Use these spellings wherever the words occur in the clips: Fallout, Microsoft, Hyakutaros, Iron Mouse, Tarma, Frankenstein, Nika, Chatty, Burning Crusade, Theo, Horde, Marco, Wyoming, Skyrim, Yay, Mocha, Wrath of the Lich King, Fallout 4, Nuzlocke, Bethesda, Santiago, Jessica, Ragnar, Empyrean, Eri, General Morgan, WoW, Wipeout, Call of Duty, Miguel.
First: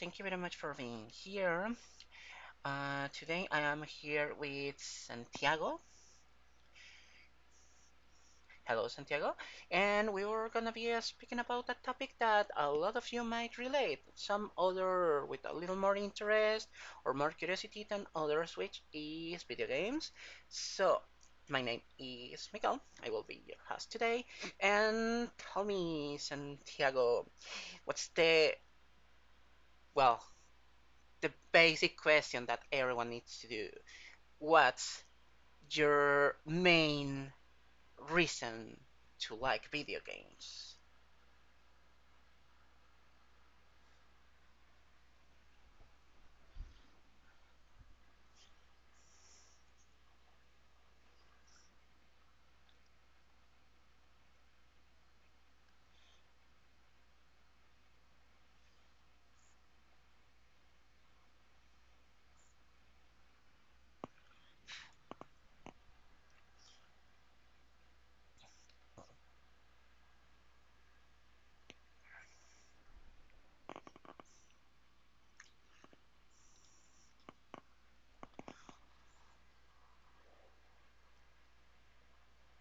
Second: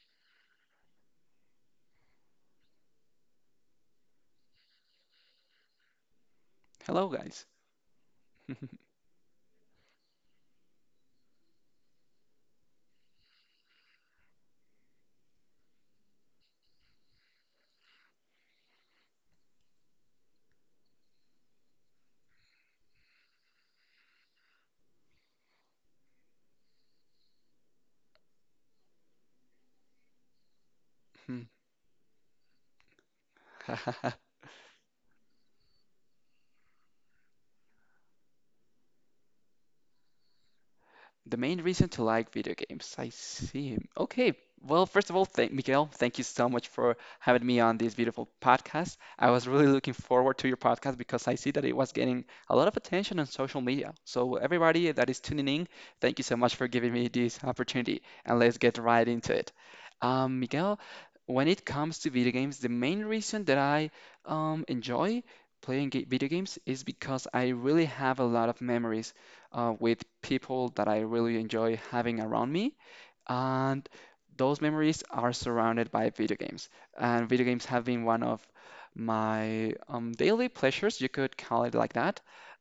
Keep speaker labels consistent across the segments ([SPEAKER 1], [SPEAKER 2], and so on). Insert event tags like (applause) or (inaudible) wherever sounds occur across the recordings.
[SPEAKER 1] thank you very much for being here. Today I am here with Santiago.
[SPEAKER 2] Hello, guys.
[SPEAKER 1] Hello Santiago, and we were gonna be speaking about a topic that a lot of you might relate, some other with a little more interest or more curiosity than others, which is video games. So, my name is Miguel, I will be your host today, and tell me Santiago, what's the, well, the basic question that everyone needs to do?
[SPEAKER 2] (laughs)
[SPEAKER 1] What's your main reason to like video games?
[SPEAKER 2] The main reason to like video games. I see. Okay. Well, first of all, thank Miguel. Thank you so much for having me on this beautiful podcast. I was really looking forward to your podcast because I see that it was getting a lot of attention on social media. So everybody that is tuning in, thank you so much for giving me this opportunity, and let's get right into it. Miguel, when it comes to video games, the main reason that I enjoy playing video games is because I really have a lot of memories with people that I really enjoy having around me. And those memories are surrounded by video games. And video games have been one of my daily pleasures, you could call it like that.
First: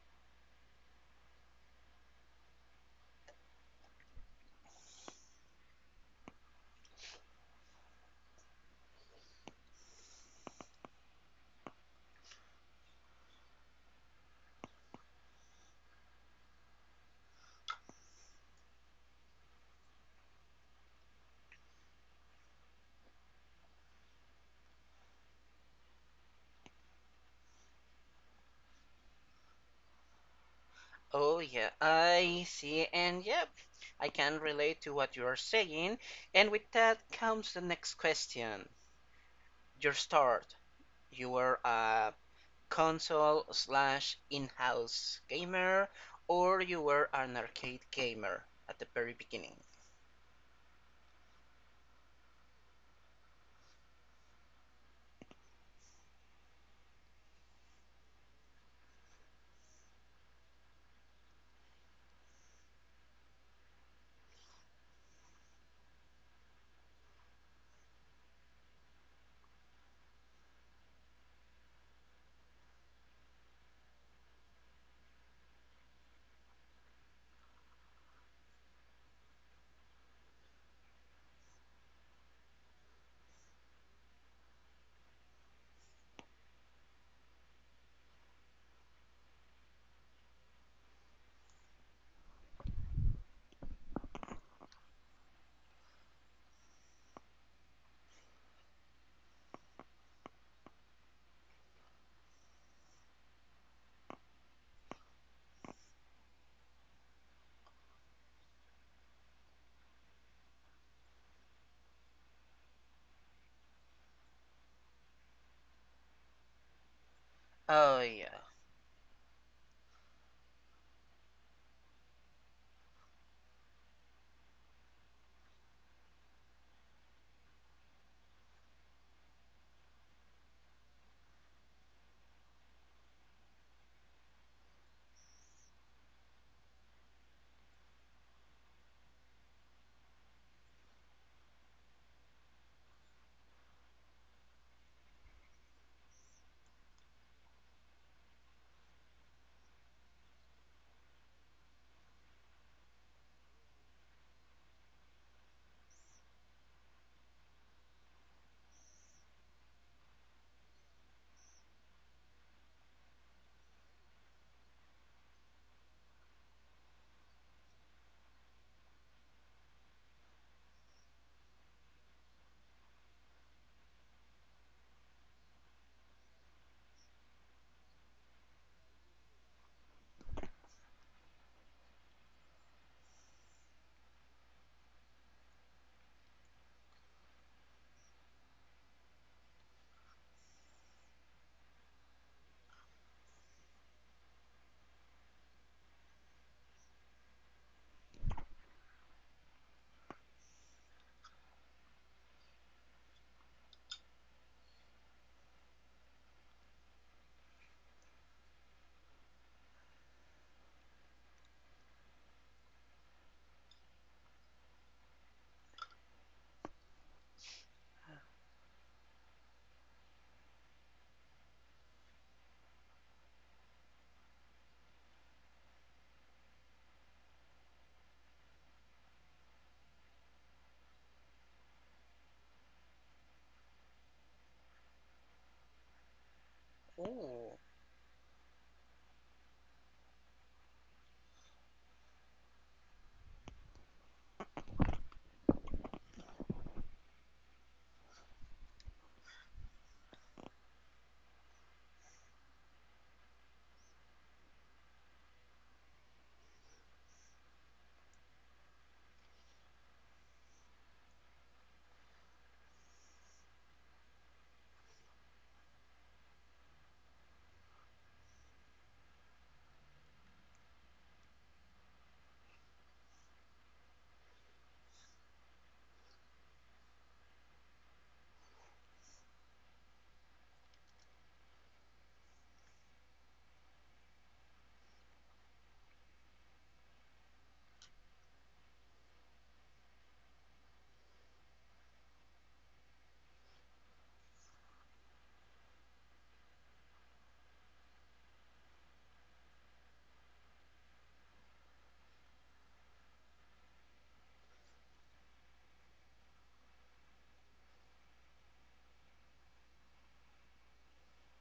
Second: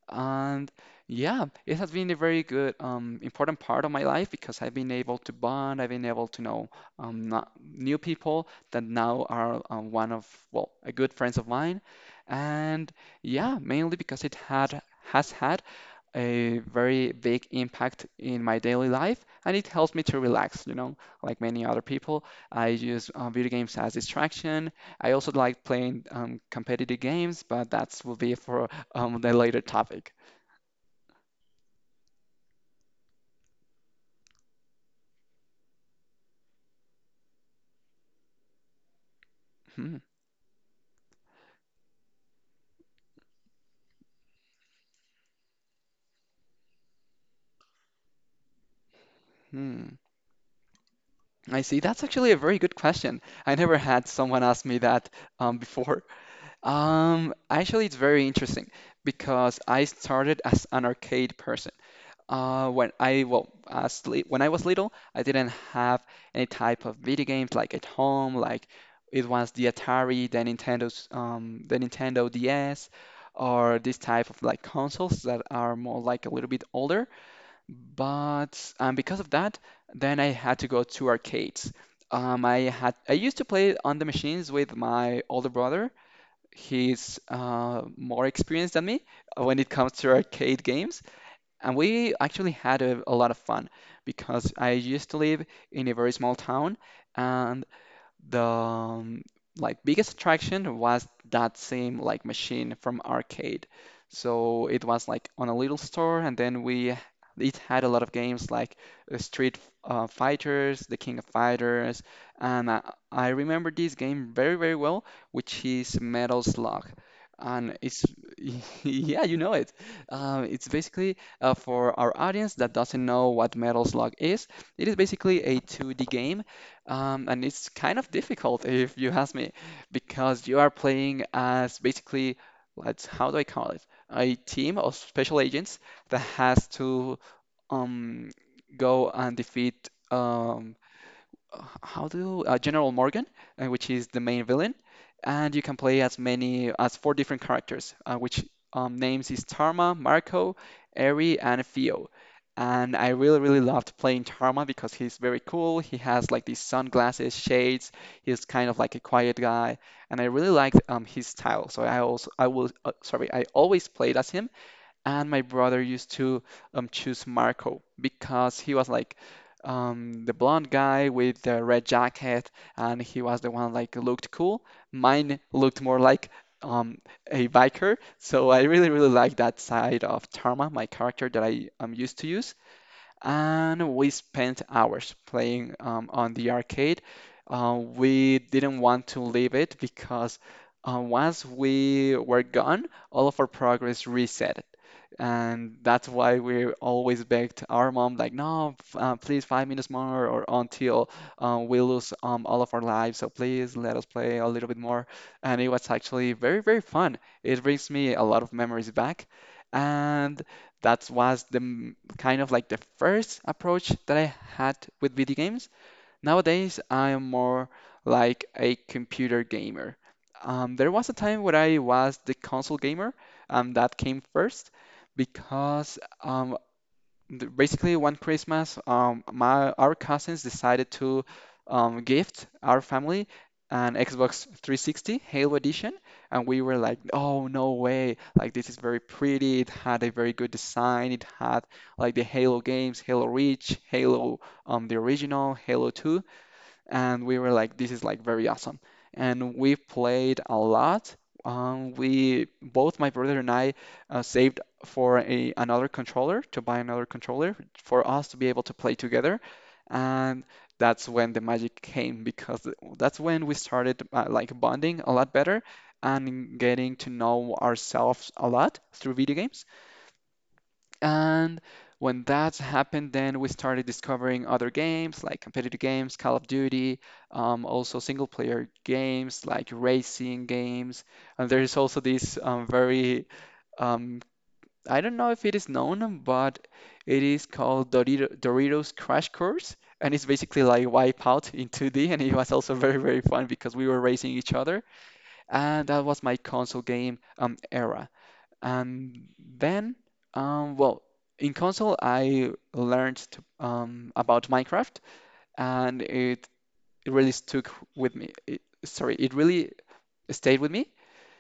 [SPEAKER 2] And yeah, it has been a very good, important part of my life because I've been able to bond, I've been able to know new people that now are a good friends of mine. And yeah, mainly because it had has had a very big impact in my daily life, and it helps me to relax, you know, like many other people. I use video games as distraction. I also like playing competitive games, but that will be for the later topic.
[SPEAKER 1] Oh, yeah, I see, and yep, I can relate to what you are saying. And with that comes the next question. Your
[SPEAKER 2] Hmm,
[SPEAKER 1] start. You were a console slash in-house gamer, or you were an arcade gamer at the very beginning.
[SPEAKER 2] hmm. I see. That's actually a very good question. I never had someone ask me that before. Actually, it's very interesting because I started as an arcade person. When I well, as li- When I was little, I didn't have any type of video games like at home. Like it was the Atari, the Nintendo's, the Nintendo DS, or this type of like consoles that are more like a little bit older. But because of that, then I had to go to arcades. I used to play on the machines with my older brother. He's more experienced than me when it comes to arcade games. And we actually had a lot of fun because I used to live in a very small town, and the like biggest attraction was that same like machine from arcade. So it was like on a little store, and then we it had a lot of games like Street Fighters, The King of Fighters, and I remember this game very very well, which is Metal Slug. And
[SPEAKER 1] Oh,
[SPEAKER 2] it's,
[SPEAKER 1] yeah.
[SPEAKER 2] (laughs) yeah, you know it. It's basically for our audience that doesn't know what Metal Slug is, it is basically a 2D game and it's kind of difficult if you ask me, because you are playing as basically, let's, how do I call it? A team of special agents that has to um, go and defeat how do General Morgan, which is the main villain, and you can play as many as four different characters, which names is Tarma, Marco, Eri, and Theo. And I really, really loved playing Tarma because he's very cool. He has like these sunglasses, shades. He's kind of like a quiet guy, and I really liked his style. So I also, I will, sorry, I always played as him, and my brother used to choose Marco because he was like the blonde guy with the red jacket, and he was the one like looked cool. Mine looked more like um, a biker, so I really really like that side of Tarma, my character that I am used to use. And we spent hours playing on the arcade. We didn't want to leave it because once we were gone, all of our progress reset. And that's why we always begged our mom, like, no, f- please, 5 minutes more, or until we lose all of our lives. So please let us play a little bit more. And it was actually very, very fun. It brings me a lot of memories back. And that was the kind of like the first approach that I had with video games. Nowadays, I am more like a computer gamer. There was a time where I was the console gamer, that came first because um, basically one Christmas, my our cousins decided to gift our family an Xbox 360 Halo Edition, and we were like, "Oh,
[SPEAKER 1] Ooh.
[SPEAKER 2] no way! Like this is very pretty. It had a very good design. It had like the Halo games, Halo Reach, Halo the original, Halo 2." And we were like, this is like very awesome. And we played a lot. We both My brother and I saved for a another controller to buy another controller for us to be able to play together, and that's when the magic came, because that's when we started like bonding a lot better and getting to know ourselves a lot through video games. And when that happened, then we started discovering other games like competitive games, Call of Duty, also single player games like racing games. And there is also this um, I don't know if it is known, but it is called Doritos Crash Course. And it's basically like Wipeout in 2D. And it was also very, very fun because we were racing each other. And that was my console game era. And then, um, well, in console, I learned about Minecraft, and it really stuck with me. It really stayed with me.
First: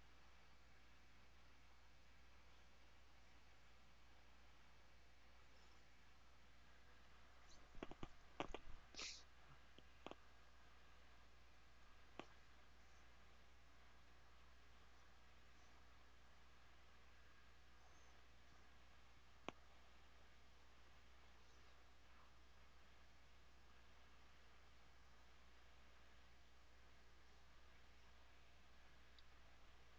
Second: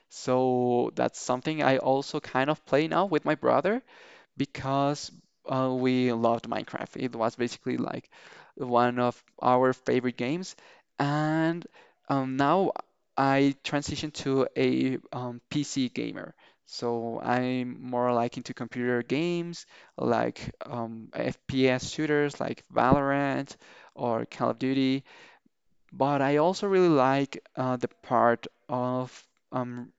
[SPEAKER 2] So that's something I also kind of play now with my brother because we loved Minecraft. It was basically like one of our favorite games. And now I transitioned to a PC gamer. So I'm more like into computer games, like FPS shooters like Valorant or Call of Duty. But I also really like the part of um,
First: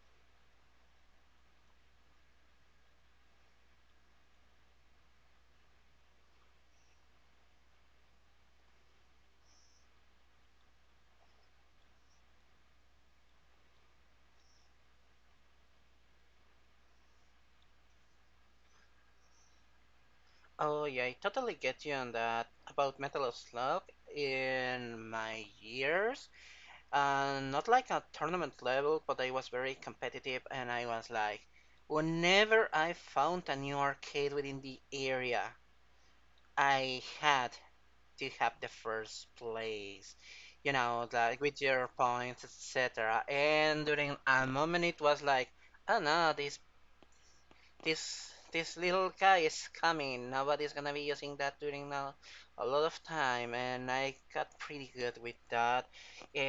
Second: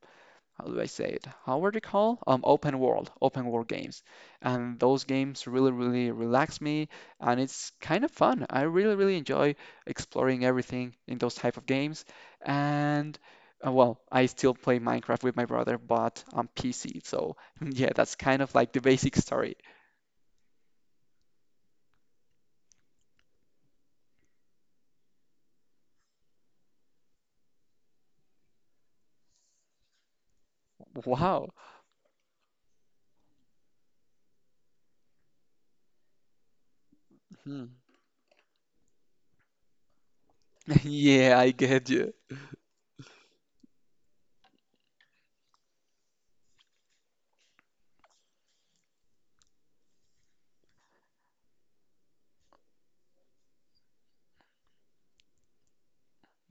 [SPEAKER 2] how do I say it? How are they called? Open world games. And those games really, really relax me, and it's kind of fun. I really, really enjoy exploring everything in those type of games. And well, I still play Minecraft with my brother, but on PC. So (laughs) yeah, that's kind of like the basic story.
[SPEAKER 1] Oh yeah, I totally get you on that about Metal Slug in my years. Not like a tournament level, but I was very competitive and I was like,
[SPEAKER 2] Wow.
[SPEAKER 1] whenever I found a new arcade within the area, I had
[SPEAKER 2] Mhm.
[SPEAKER 1] to have the first place. You
[SPEAKER 2] (laughs)
[SPEAKER 1] know,
[SPEAKER 2] Yeah,
[SPEAKER 1] like
[SPEAKER 2] I
[SPEAKER 1] with
[SPEAKER 2] get
[SPEAKER 1] your
[SPEAKER 2] you.
[SPEAKER 1] points, etc. And during a moment it was like, oh no, this this little guy is coming. Nobody's gonna be using that during a lot of time, and I got pretty good with that.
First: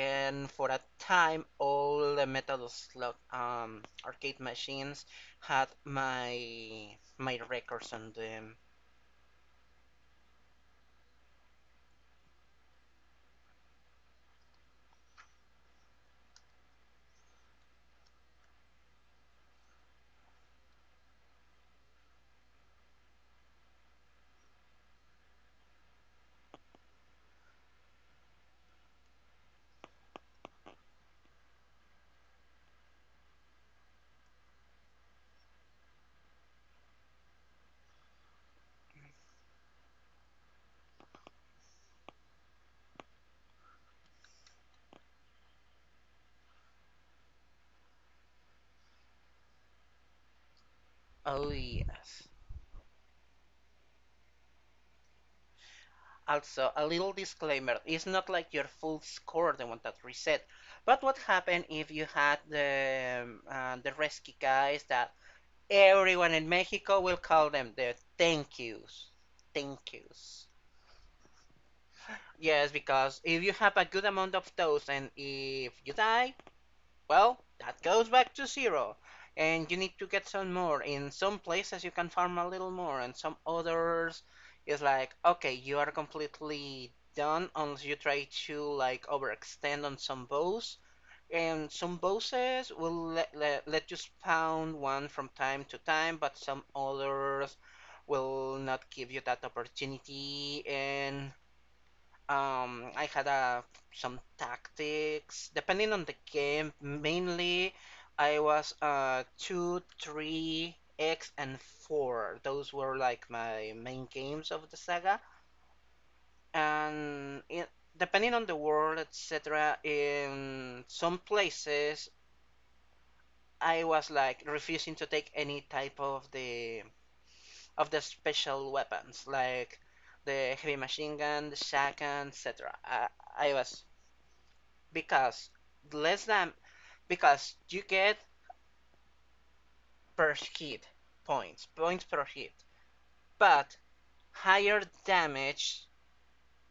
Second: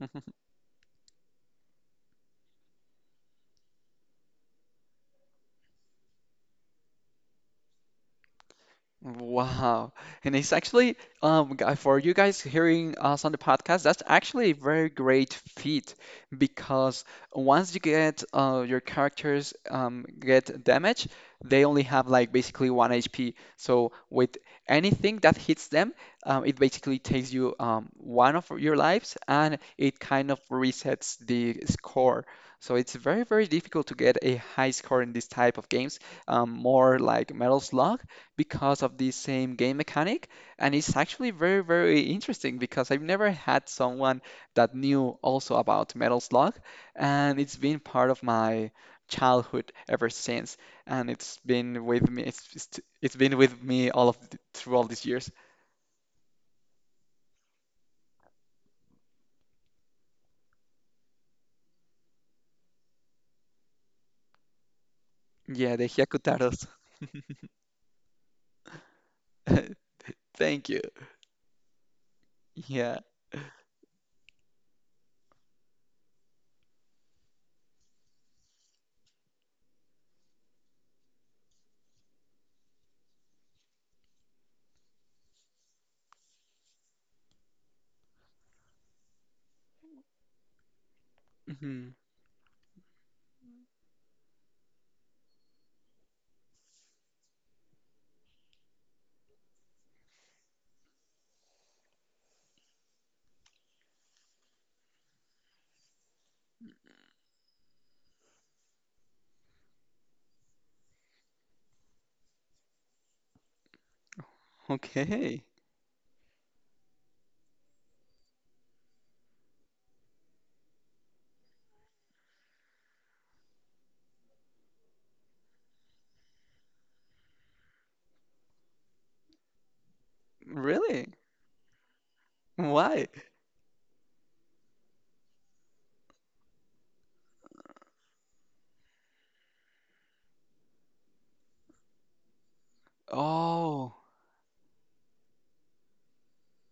[SPEAKER 2] (laughs)
[SPEAKER 1] for a time, all the metal slot arcade machines had my records on them.
[SPEAKER 2] Wow. And it's actually, for you guys hearing us on the podcast, that's actually a very great feat because once you get your characters get damaged, they only have like basically one HP. So with anything that hits them, it basically takes you one of your lives, and it kind of resets the score. So it's very, very difficult to get a high score in this type of games. More like Metal Slug because of the same game mechanic. And it's actually very, very interesting because I've never had someone that knew also about Metal Slug, and it's been part of my childhood ever since. And it's
[SPEAKER 1] Oh
[SPEAKER 2] been with me,
[SPEAKER 1] yes.
[SPEAKER 2] it's been with me all of th through all these years.
[SPEAKER 1] Also, a little disclaimer: it's not like your full score the one that reset. But what happened if you had the rescue guys that.
[SPEAKER 2] Yeah, the
[SPEAKER 1] Everyone in
[SPEAKER 2] Hyakutaros.
[SPEAKER 1] Mexico will call them their thank yous.
[SPEAKER 2] (laughs)
[SPEAKER 1] Thank yous.
[SPEAKER 2] Thank you.
[SPEAKER 1] Yes,
[SPEAKER 2] Yeah.
[SPEAKER 1] because if you have a good amount of those and if you die, well, that goes back to zero. And you need to get some more. In some places, you can farm a little more, and some others, is like, okay, you are completely done unless you try to like overextend on some bows, and
[SPEAKER 2] Mhm.
[SPEAKER 1] some bosses will let you spawn one from time to time, but some others will not give you that opportunity. And I had some tactics depending on the game. Mainly, I was 2, 3, X, and 4. Those were like my main games of the saga.
[SPEAKER 2] Okay.
[SPEAKER 1] And it, depending on the world, etc., in some places I was like refusing to take any type of the special weapons like the heavy
[SPEAKER 2] Really?
[SPEAKER 1] machine gun, the shotgun, etc. I,
[SPEAKER 2] Why?
[SPEAKER 1] I was, because less than, because you get per hit points, points per hit, but
[SPEAKER 2] Oh,
[SPEAKER 1] higher damage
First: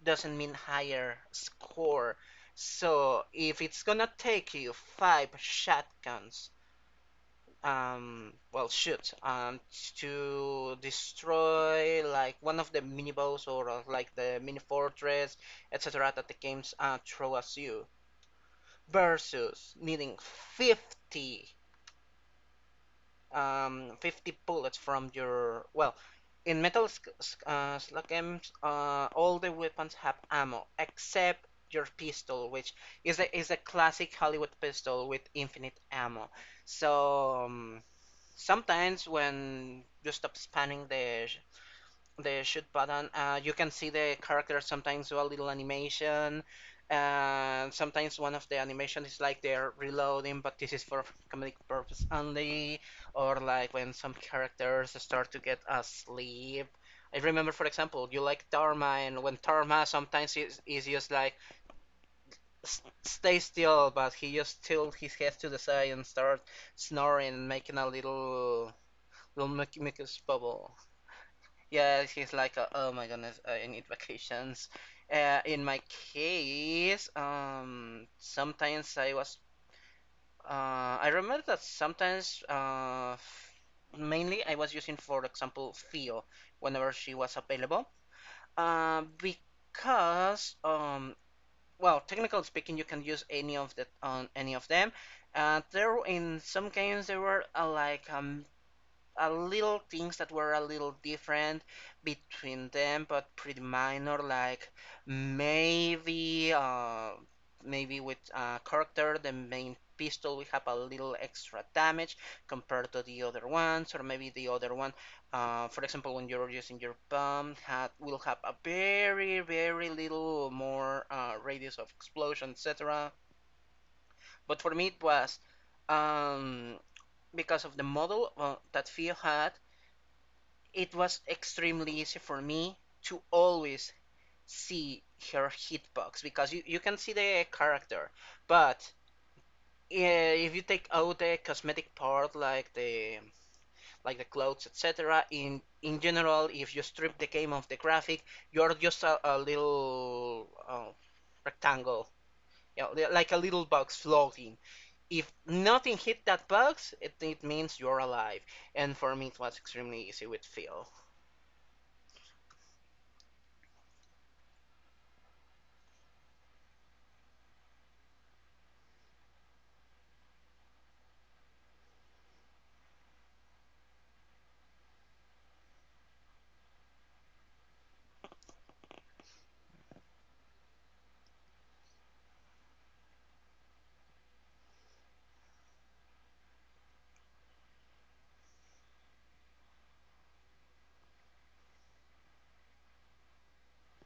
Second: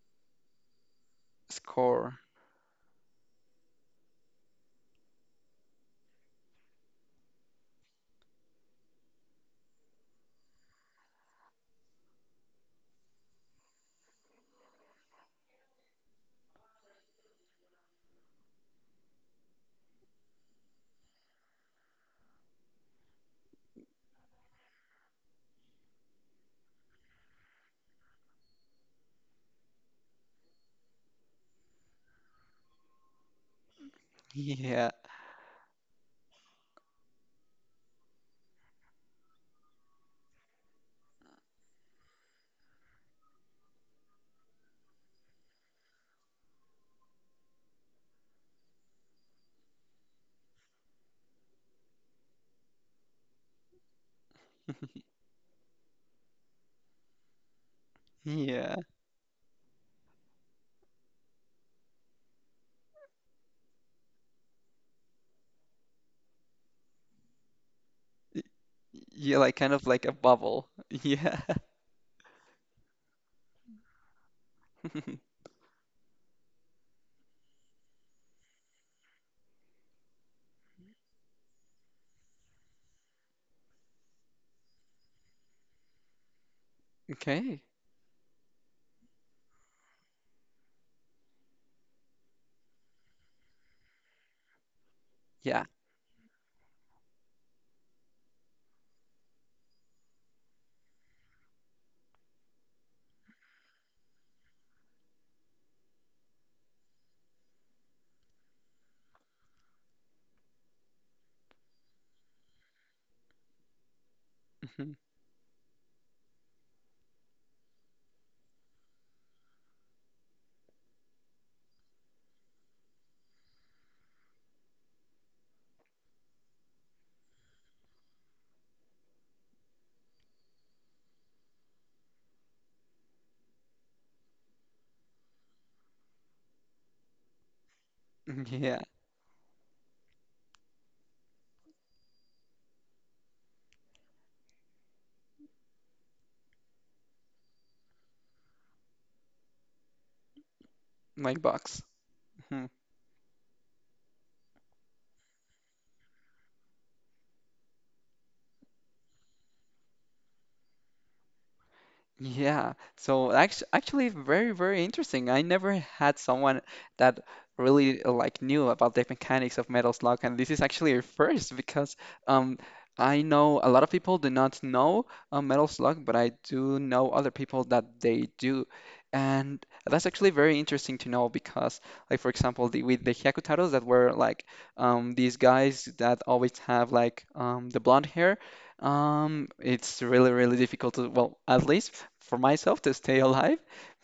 [SPEAKER 1] doesn't mean higher score.
[SPEAKER 2] score.
[SPEAKER 1] So if it's gonna take you five shotguns, well shoot to destroy like one of the mini boss or like the mini fortress, etc, that the games throw at you, versus needing 50 um 50 bullets from your, well, in metal slug games, all the weapons have ammo except your pistol, which is a classic Hollywood
[SPEAKER 2] Yeah.
[SPEAKER 1] pistol with infinite ammo. So sometimes when you stop spamming the shoot button, you can see the character sometimes do a little animation, and sometimes one of the animation is like they're reloading, but this is for comedic purpose only, or like when some characters
[SPEAKER 2] (laughs)
[SPEAKER 1] start to get asleep. I remember, for example, you like
[SPEAKER 2] Yeah.
[SPEAKER 1] Dharma, and when Dharma sometimes is just like, stay still," but he just tilt his head to the side and start snoring, making a little,
[SPEAKER 2] Yeah,
[SPEAKER 1] will
[SPEAKER 2] like kind of
[SPEAKER 1] make
[SPEAKER 2] like a
[SPEAKER 1] us
[SPEAKER 2] bubble.
[SPEAKER 1] bubble.
[SPEAKER 2] (laughs) Yeah.
[SPEAKER 1] Yeah, he's like, oh my goodness, I need vacations.
[SPEAKER 2] (laughs)
[SPEAKER 1] In my case, sometimes I was, uh, I remember that sometimes, mainly I was using, for example, Theo whenever she was
[SPEAKER 2] Okay.
[SPEAKER 1] available, because, well, technically speaking, you can use any of that on any of them. Uh,
[SPEAKER 2] Yeah.
[SPEAKER 1] there in some games there were like a little things that were a little different between them, but pretty minor. Like maybe, maybe with a character, the main pistol we have a little extra damage compared to the other ones, or maybe the other
[SPEAKER 2] Mhm.
[SPEAKER 1] one, for example, when you're using your pump, had will have a very very little more radius of explosion, etc. But for me, it was um, because of the model that Fio had, it was extremely easy for me to always see her hitbox, because you can see the character,
[SPEAKER 2] Yeah.
[SPEAKER 1] but if you take out the cosmetic part, like the clothes, etc, in general, if you strip the game of the graphic, you're just a little
[SPEAKER 2] Like box.
[SPEAKER 1] rectangle,
[SPEAKER 2] Mm-hmm.
[SPEAKER 1] you know, like a little box floating. If nothing hit that box, it means you're alive, and for me it was extremely easy with phil.
[SPEAKER 2] Yeah, so actually very, very interesting. I never had someone that really like knew about the mechanics of Metal Slug, and this is actually a first because um, I know a lot of people do not know Metal Slug, but I do know other people that they do, and that's actually very interesting to know because, like for example, with the Hyakutaros that were like these guys that always have like the blonde hair, it's really, really difficult to, well, at least for myself to stay alive,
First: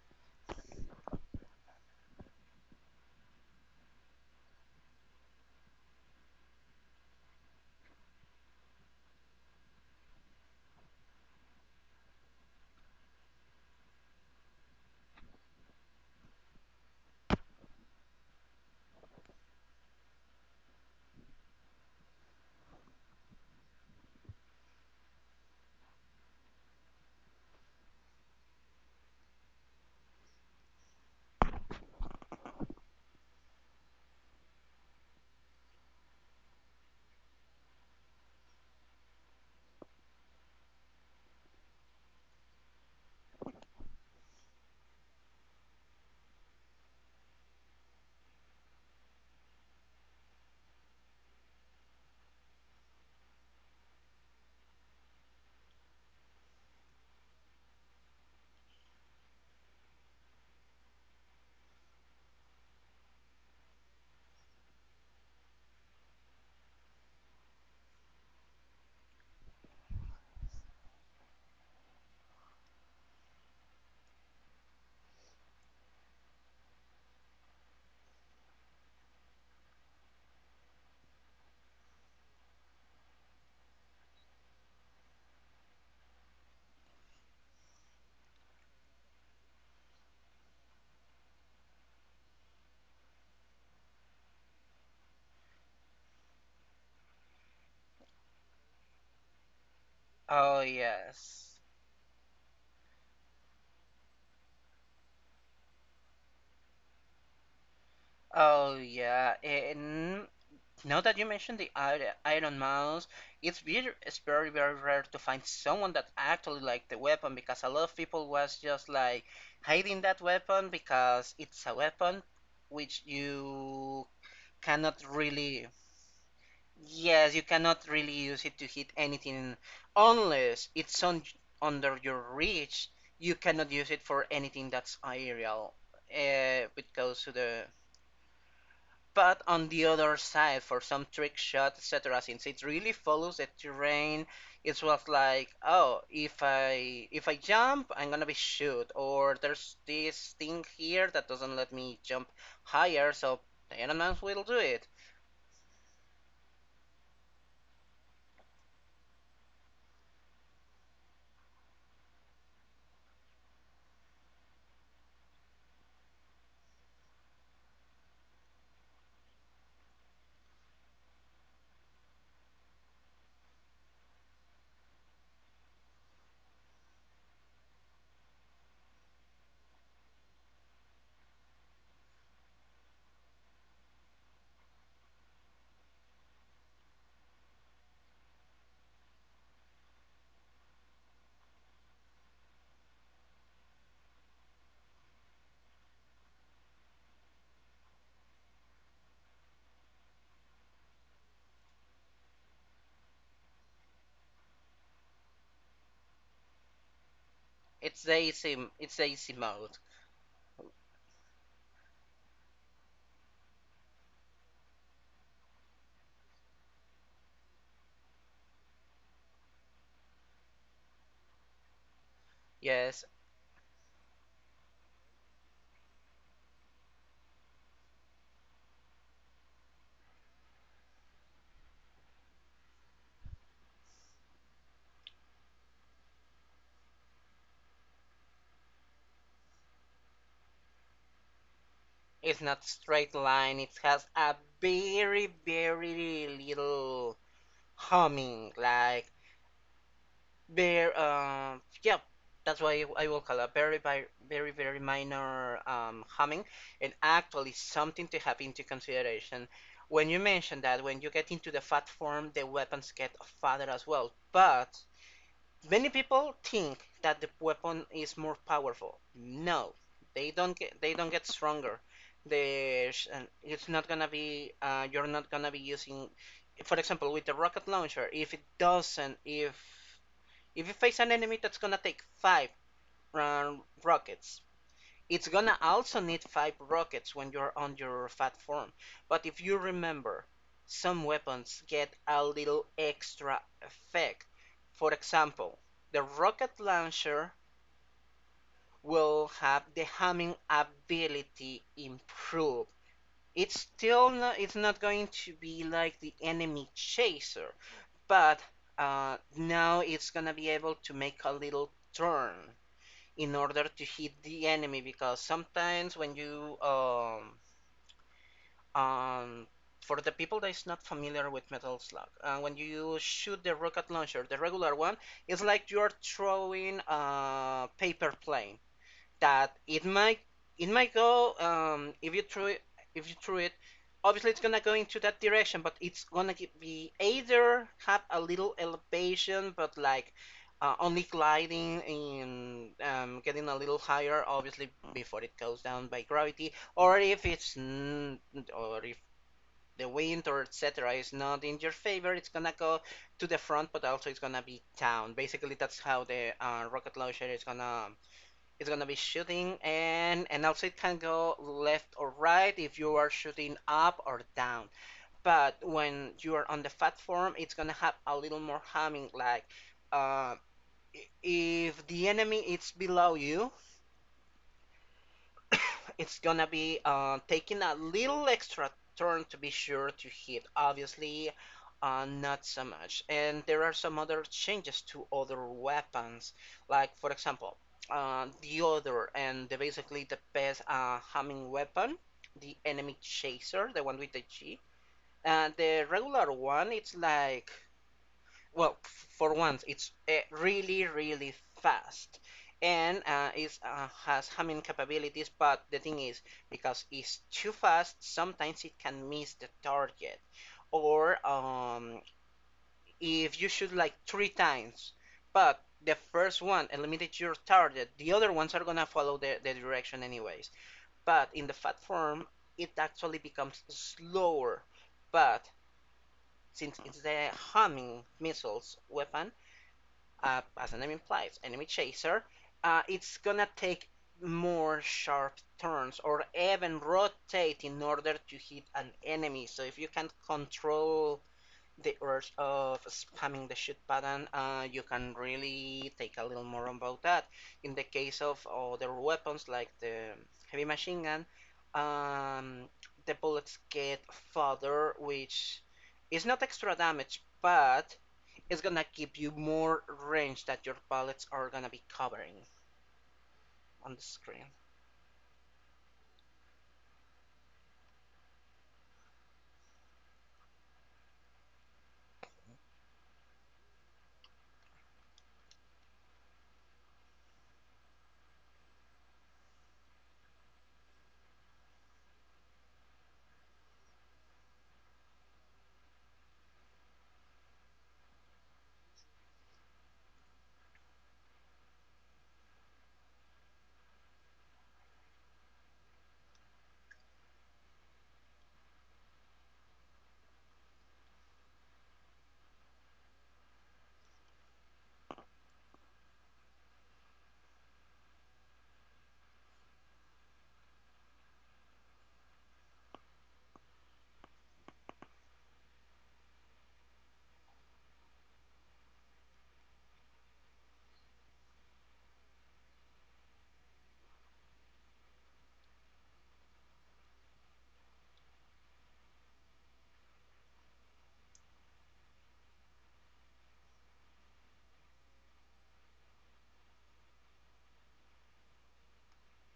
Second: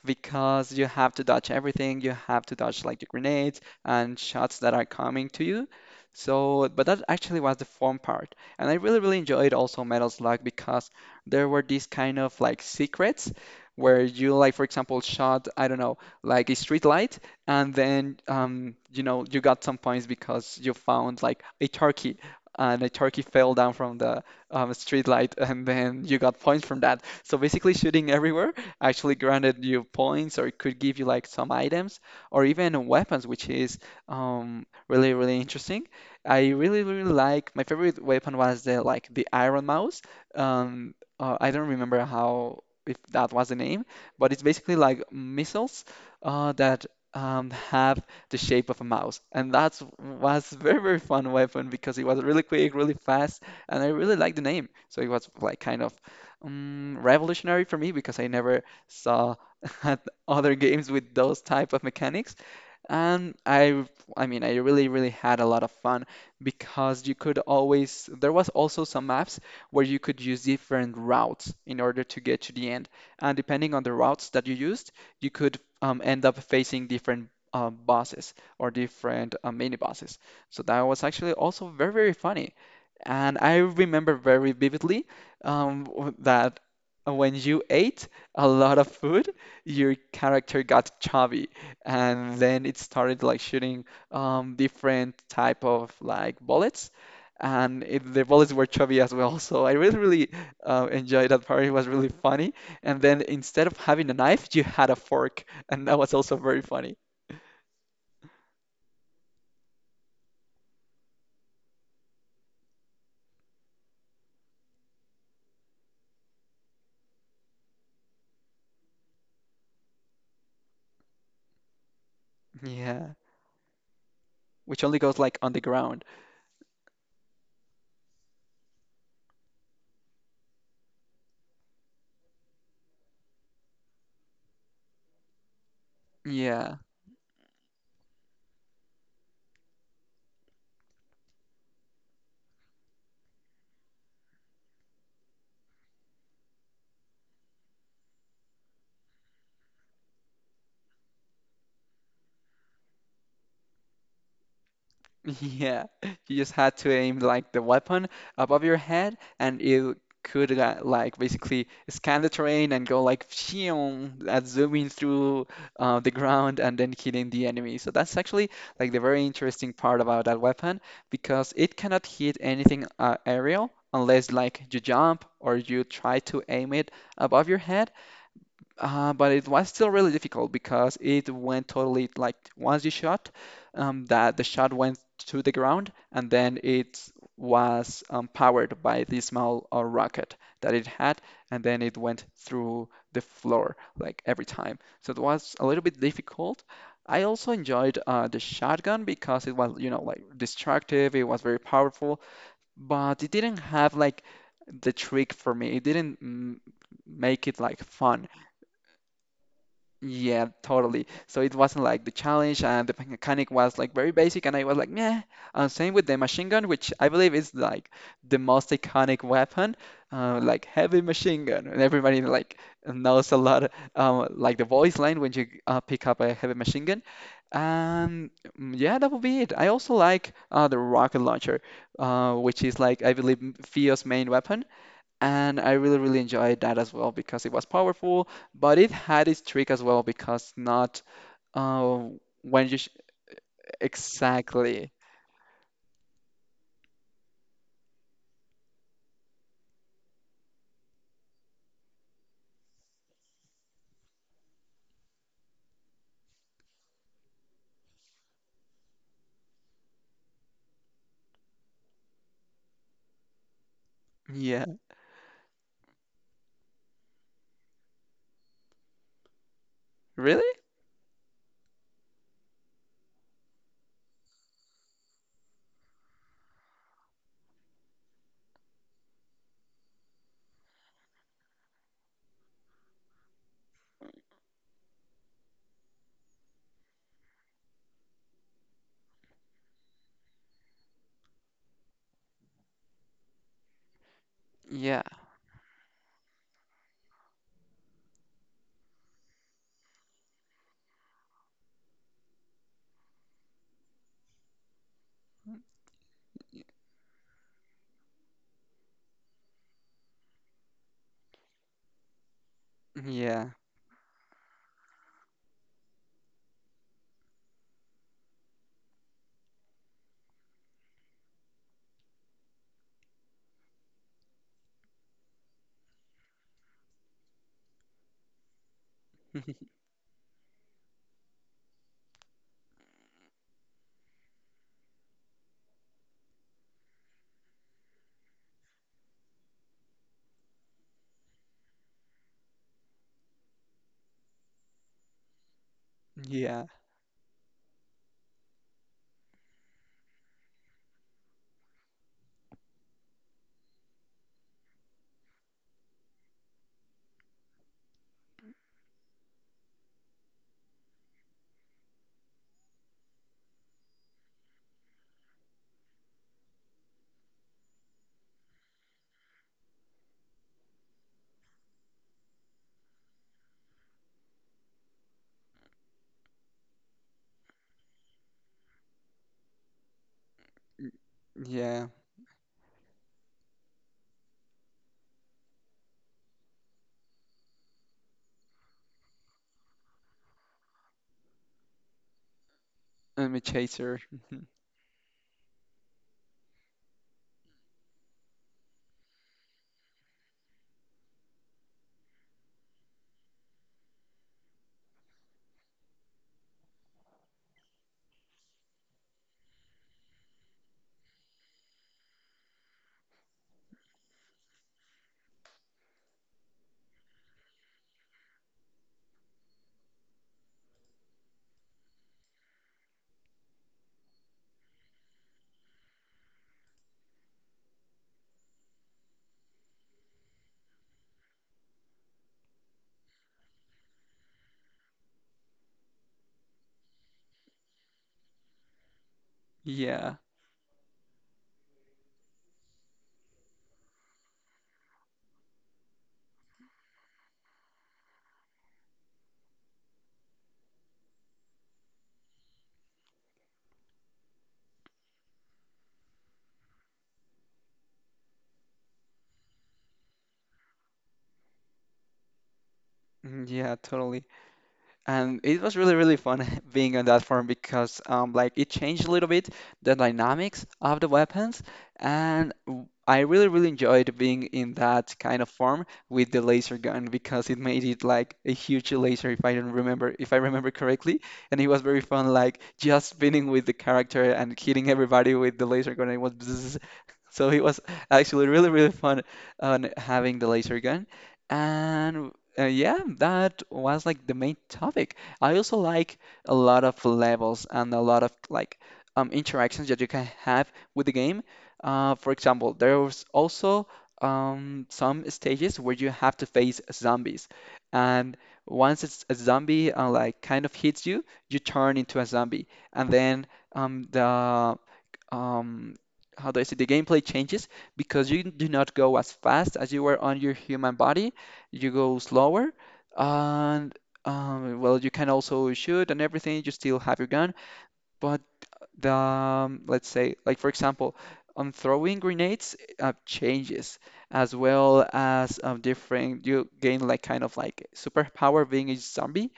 [SPEAKER 2] because you have to dodge everything. You have to dodge like the grenades and shots that are coming to you. So, but that actually was the fun part. And I really, really enjoyed also Metal Slug because there were these kind of like secrets where you like, for example, shot, I don't know, like a street light, and then, you know, you got some points because you found like a turkey, and a turkey fell down from the street light, (laughs) and then you got points from that. So basically, shooting everywhere actually granted you points, or it could give you like some items, or even weapons, which is really really interesting. I really really like my favorite weapon was the like the iron mouse. Um, I don't remember how if that was the name, but it's basically like missiles that have the shape of a mouse, and that's was very very fun weapon because it was really quick, really fast and I really liked the name. So it was like kind of revolutionary for me because I never saw (laughs) other games with those type of mechanics. And I, I mean, I really, really had a lot of fun because you could always. There was also some maps where you could use different routes in order to get to the end, and depending on the routes that you used, you could end up facing different bosses or different mini bosses. So that was actually also very, very funny. And I remember very vividly that when you ate a lot of food, your character got chubby, and then it started like shooting different type of like bullets, and the bullets were chubby as well. So I really, really
[SPEAKER 1] Oh
[SPEAKER 2] enjoyed that
[SPEAKER 1] yes.
[SPEAKER 2] part. It was really funny. And then instead of having a knife, you had a fork, and that was also very funny.
[SPEAKER 1] Oh yeah, and now that you mentioned the Iron Mouse, it's very very rare to find someone that actually liked the weapon, because a lot of people was just like hiding that weapon, because it's a weapon which
[SPEAKER 2] Yeah,
[SPEAKER 1] you
[SPEAKER 2] which only
[SPEAKER 1] cannot
[SPEAKER 2] goes like on the
[SPEAKER 1] really.
[SPEAKER 2] ground.
[SPEAKER 1] Yes, you cannot really use it to hit anything unless it's on, under your reach. You cannot use it for anything that's aerial.
[SPEAKER 2] Yeah.
[SPEAKER 1] Which goes to the But on the other side, for some trick shot, etc., since it really follows the terrain, it was like, oh, if I jump, I'm gonna be shoot, or there's this thing here that doesn't let me jump higher, so the Dynamax will do it.
[SPEAKER 2] (laughs) Yeah, you just had to aim like the weapon above your head, and it could like basically scan the terrain and go like pshiong, zooming through the ground and then hitting the enemy. So that's actually like the very interesting part about that weapon because it cannot hit anything aerial unless like you jump or you try to aim it above your head. But it was still really difficult because it went totally like once you shot, that the shot went to the ground and then it was powered by this small rocket that it had, and then it went through the floor like every time. So it was a little bit difficult. I also enjoyed the shotgun because it was, you know, like destructive. It was very powerful, but it didn't have like the trick for me. It didn't make it like fun.
[SPEAKER 1] It's the easy mode.
[SPEAKER 2] Yeah, totally. So it wasn't like the challenge and the mechanic was like very basic and I was like, meh. And same with the machine gun, which I believe is like the most iconic weapon, like heavy machine gun. And everybody like
[SPEAKER 1] Yes,
[SPEAKER 2] knows a lot, like the voice line when you pick up a heavy machine gun. And yeah, that would be it. I also like the rocket launcher, which is like, I believe, Fio's main weapon. And I really, really enjoyed that as well because it was powerful, but it had its trick as well because not uh,
[SPEAKER 1] it's not
[SPEAKER 2] when you sh
[SPEAKER 1] straight line. It has a
[SPEAKER 2] exactly.
[SPEAKER 1] very little humming, like. Very, yeah, that's why I will call a very, very minor humming, and actually something to have into consideration. When you mention that, when you get into the fat form, the weapons get fatter as well.
[SPEAKER 2] Yeah.
[SPEAKER 1] But many people think that the weapon is more powerful. No,
[SPEAKER 2] Really?
[SPEAKER 1] they don't get stronger. There's, and it's not gonna be, you're not gonna be using, for example, with the rocket launcher. If it doesn't, if you face an enemy that's gonna take five uh, rockets, it's gonna also need five rockets when you're on your fat form. But if you remember, some weapons get a little extra effect. For
[SPEAKER 2] Yeah.
[SPEAKER 1] example, the rocket launcher will have the homing ability improved. It's still not, it's not going to be like the enemy chaser, but now it's gonna be able to make a little turn in
[SPEAKER 2] Yeah.
[SPEAKER 1] order to hit the enemy, because sometimes when you um for the people that is not familiar with Metal Slug, when you shoot the rocket launcher, the regular one, it's like you are throwing a paper plane, that
[SPEAKER 2] (laughs)
[SPEAKER 1] it might go, if you threw it, obviously it's gonna go into that direction, but it's gonna be, either have a little elevation but like only gliding in, getting a little higher obviously before it goes down by gravity,
[SPEAKER 2] Yeah.
[SPEAKER 1] or if the wind or etc is not in your favor, it's gonna go to the front, but also it's gonna be down. Basically that's how the rocket launcher is gonna it's gonna be shooting, and also it can go left or right if you are shooting up or down. But when you are on the fat form, it's gonna have a little more humming. Like uh, if the enemy is below you, (coughs) it's gonna be taking a little extra turn to be sure to hit. Obviously,
[SPEAKER 2] Yeah.
[SPEAKER 1] not so much. And there are some other changes to other weapons, like for example, the other, and the, basically the best homing weapon, the enemy
[SPEAKER 2] I'm a
[SPEAKER 1] chaser, the one
[SPEAKER 2] chaser.
[SPEAKER 1] with the
[SPEAKER 2] (laughs)
[SPEAKER 1] G. And the regular one, it's like, well, for once, it's really, really fast, and it has humming capabilities. But the thing is, because it's too fast, sometimes it can miss the target, or if you shoot like three times, but the first one eliminates your target, the other ones are gonna follow the direction anyways. But in the fat form, it actually becomes slower. But since it's the homing missiles weapon, as the name implies, enemy chaser, it's gonna take more sharp turns or even rotate in order to hit an enemy. So if you can
[SPEAKER 2] Yeah.
[SPEAKER 1] control the urge of spamming the shoot button, you can really take a little more about that. In the case of other weapons like the heavy machine gun, um, the bullets get further, which is not extra damage, but it's gonna give you more range that your bullets are gonna be covering
[SPEAKER 2] Yeah,
[SPEAKER 1] on the
[SPEAKER 2] totally.
[SPEAKER 1] screen.
[SPEAKER 2] And it was really, really fun (laughs) being on that farm because like it changed a little bit the dynamics of the weapons, and I really, really enjoyed being in that kind of farm with the laser gun because it made it like a huge laser, if I don't remember, if I remember correctly, and it was very fun, like just spinning with the character and hitting everybody with the laser gun. And it was (laughs) (laughs) So it was actually really, really fun on having the laser gun. And yeah, that was like the main topic. I also like a lot of levels and a lot of like interactions that you can have with the game. For example, there was also some stages where you have to face zombies. And once it's a zombie like kind of hits you, you turn into a zombie. And then the um how do I say the gameplay changes because you do not go as fast as you were on your human body. You go slower and well you can also shoot and everything, you still have your gun, but the let's say like for example on throwing grenades changes as well as different you gain like kind of like superpower being a zombie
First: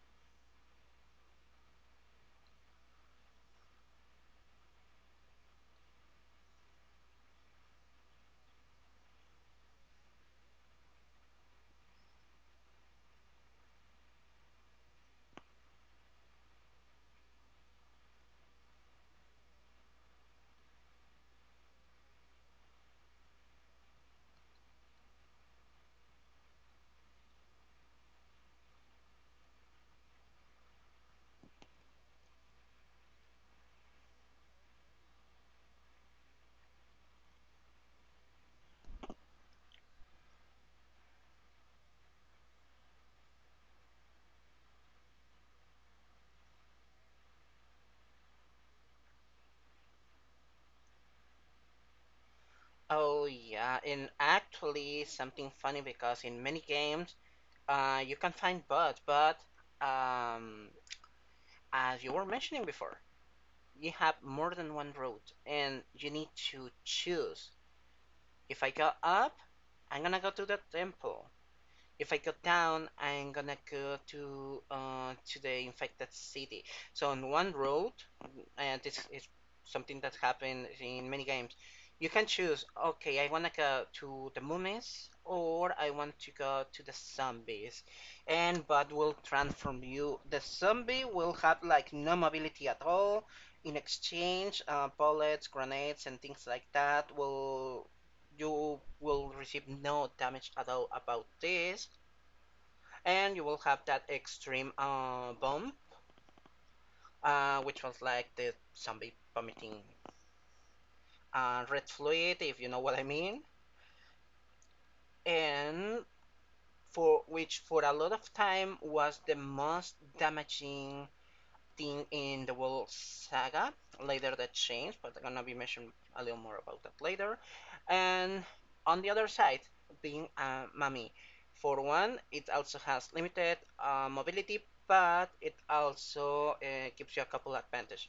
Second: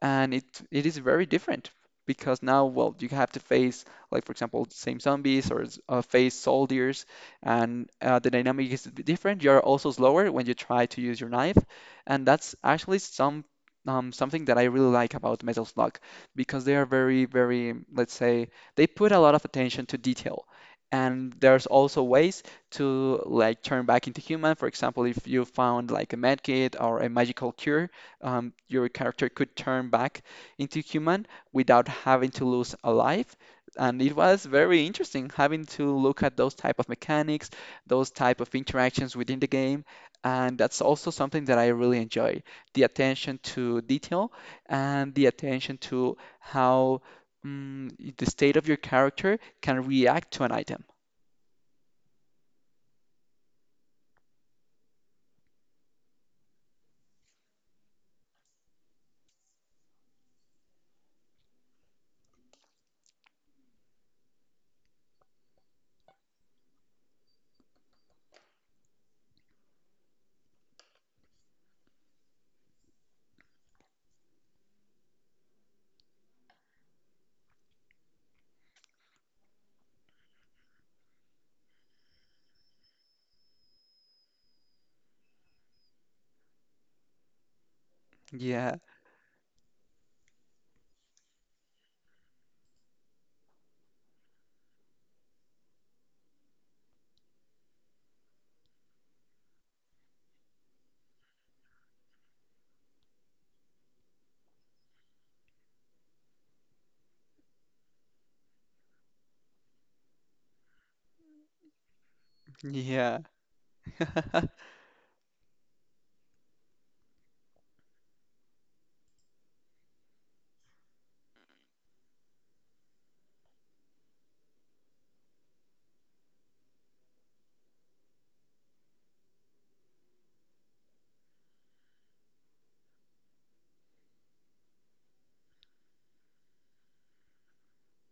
[SPEAKER 2] and it is very different because now, well, you have to face, like for example, same zombies or face soldiers, and the dynamic is different. You're also slower when you try to use your knife, and that's actually something that I really like about Metal Slug because they are very, very, let's say, they put a lot of attention to detail. And there's also ways to like turn back into human. For example, if you found like a medkit or a magical cure, your character could turn back into human without having to lose a life. And it was very interesting having to look at those type of mechanics, those type of interactions within the game. And that's also something that I really enjoy, the attention to detail and the attention to how mm, the state of your character can react to an item.
[SPEAKER 1] Oh yeah, and actually something funny because in many games you can find bots, but um, as you were mentioning before, you have more than one route, and you need to choose. If I go up, I'm gonna go to the temple if I go down, I'm gonna go to the infected city. So on one road, and this is something that happens in many games. You can choose. Okay, I wanna go to the mummies, or I want to go to the zombies. And
[SPEAKER 2] Yeah,
[SPEAKER 1] but will transform you. The zombie will have like no mobility at all. In exchange, bullets, grenades, and things like that will you will receive no damage at all about this and you will have that extreme bomb, which was like the zombie vomiting red fluid, if you know what I
[SPEAKER 2] yeah,
[SPEAKER 1] mean,
[SPEAKER 2] (laughs)
[SPEAKER 1] and for which for a lot of time was the most damaging thing in the World Saga. Later that changed, but I'm gonna be mentioning a little more about that later. And on the other side, being a mummy. For one, it also has limited mobility, but it also gives you a couple advantages.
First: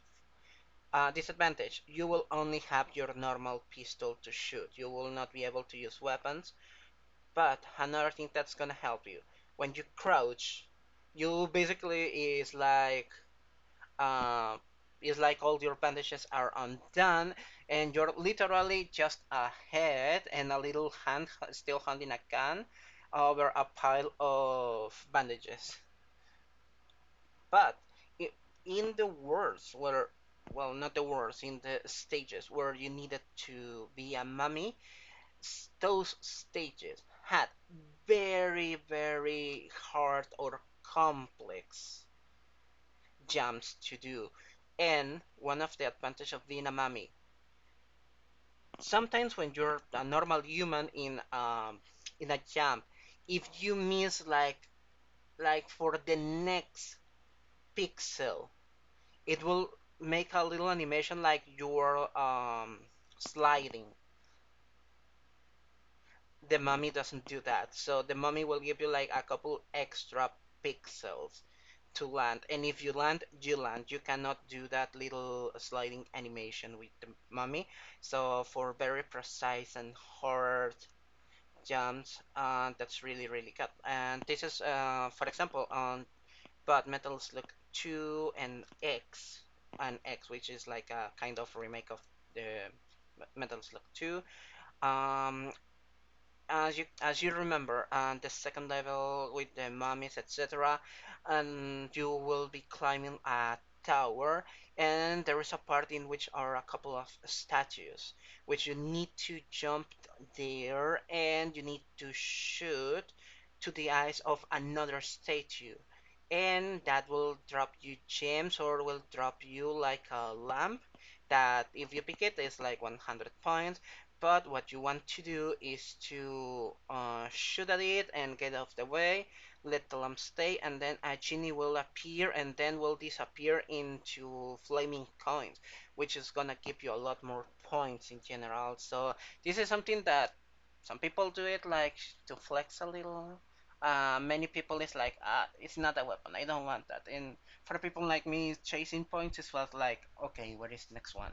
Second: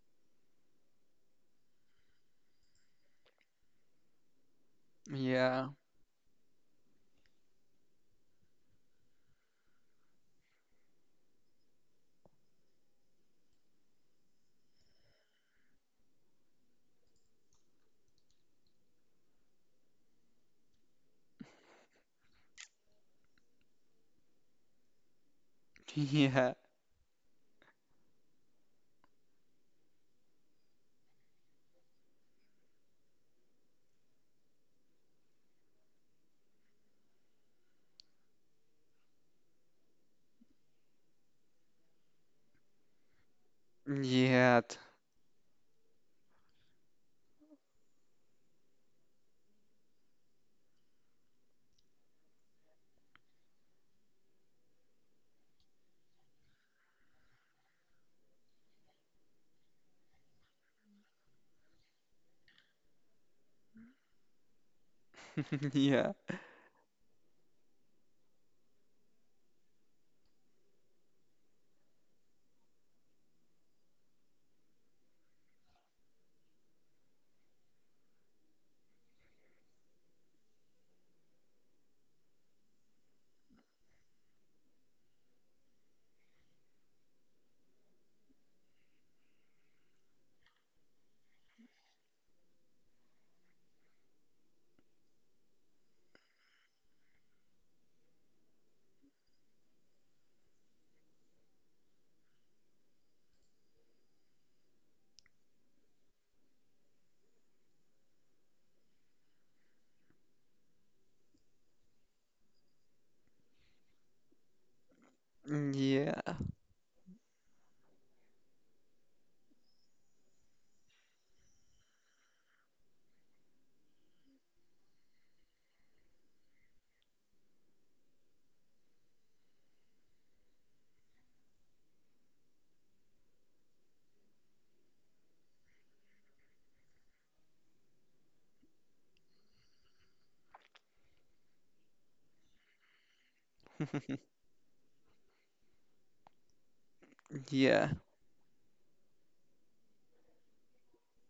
[SPEAKER 1] Disadvantage, you will only have your normal pistol to shoot. You will not be able
[SPEAKER 2] yeah,
[SPEAKER 1] to use weapons. But another thing that's gonna help you, when you crouch, you basically is like uh, it's like all your bandages are undone and you're literally just a head and a little hand still holding a gun over a pile of bandages.
[SPEAKER 2] yeah,
[SPEAKER 1] But in the worlds where, well, not the worlds, in the stages where you needed to be a mummy, those stages had very, very hard or complex jumps to do.
[SPEAKER 2] yeah,
[SPEAKER 1] And one of the advantage of being a mummy, sometimes when you're a normal human in a jump, if you miss like for the next pixel, it will make a little animation like you're sliding.
[SPEAKER 2] (laughs) yeah.
[SPEAKER 1] The mummy doesn't do that, so the mummy will give you like a couple extra pixels to land. And if you land, you land. You cannot do that little sliding animation with the mummy. So for very precise and hard jumps, that's really really good. And this is, for example, on Bad Metal Slug 2 and X, which is like a kind of remake of the Metal Slug 2. Um, as you remember and the second level with the mummies etc and you will be climbing a tower and there is a part in which are a couple of statues which you need to jump there and you need to shoot to the eyes of another
[SPEAKER 2] Mm,
[SPEAKER 1] statue
[SPEAKER 2] yeah.
[SPEAKER 1] and that will drop you gems or will drop you like a lamp that if you pick it is like 100 points, but what you want to do is to shoot at it and get out of the way, let the lamp stay, and then a genie will appear and then will disappear into flaming coins, which is gonna give you a lot more points in general. So this is something that some people do it like to flex a little.
[SPEAKER 2] (laughs)
[SPEAKER 1] Many people is like, ah, it's not a weapon. I don't want that. And for
[SPEAKER 2] Yeah.
[SPEAKER 1] people like me, chasing points is felt like, okay, where is the next one?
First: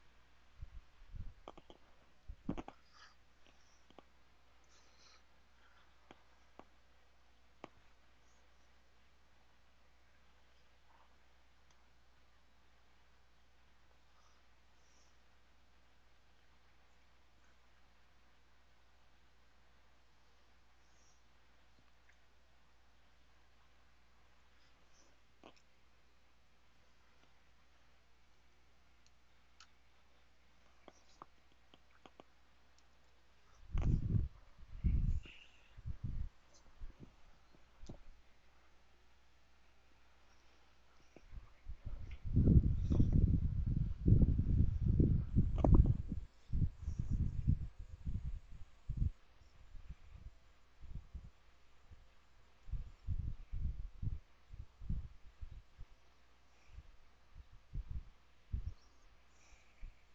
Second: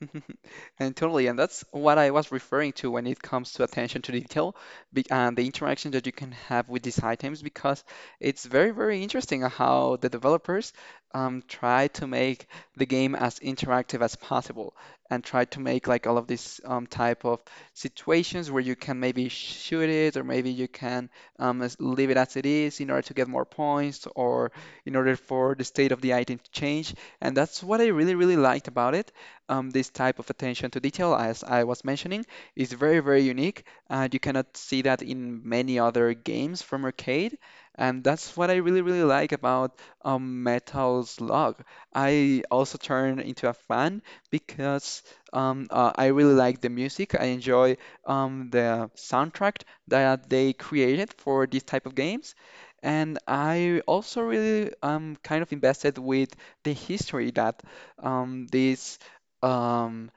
[SPEAKER 2] (laughs) And totally, and that's what I was referring to when it comes to attention to detail and the interaction that you can have with these items, because it's very, very interesting how the developers try to make the game as interactive as possible and try to make like all of these type of situations where you can maybe shoot it or maybe you can leave it as it is in order to get more points or in order for the state of the item to change. And that's what I really, really liked about it this type of attention to detail, as I was mentioning, is very, very unique. You cannot see that in many other games from arcade, and that's what I really, really like about Metal Slug. I also turned into a fan because I really like the music. I enjoy the soundtrack that they created for these type of games. And I also really kind of invested with the history that these um,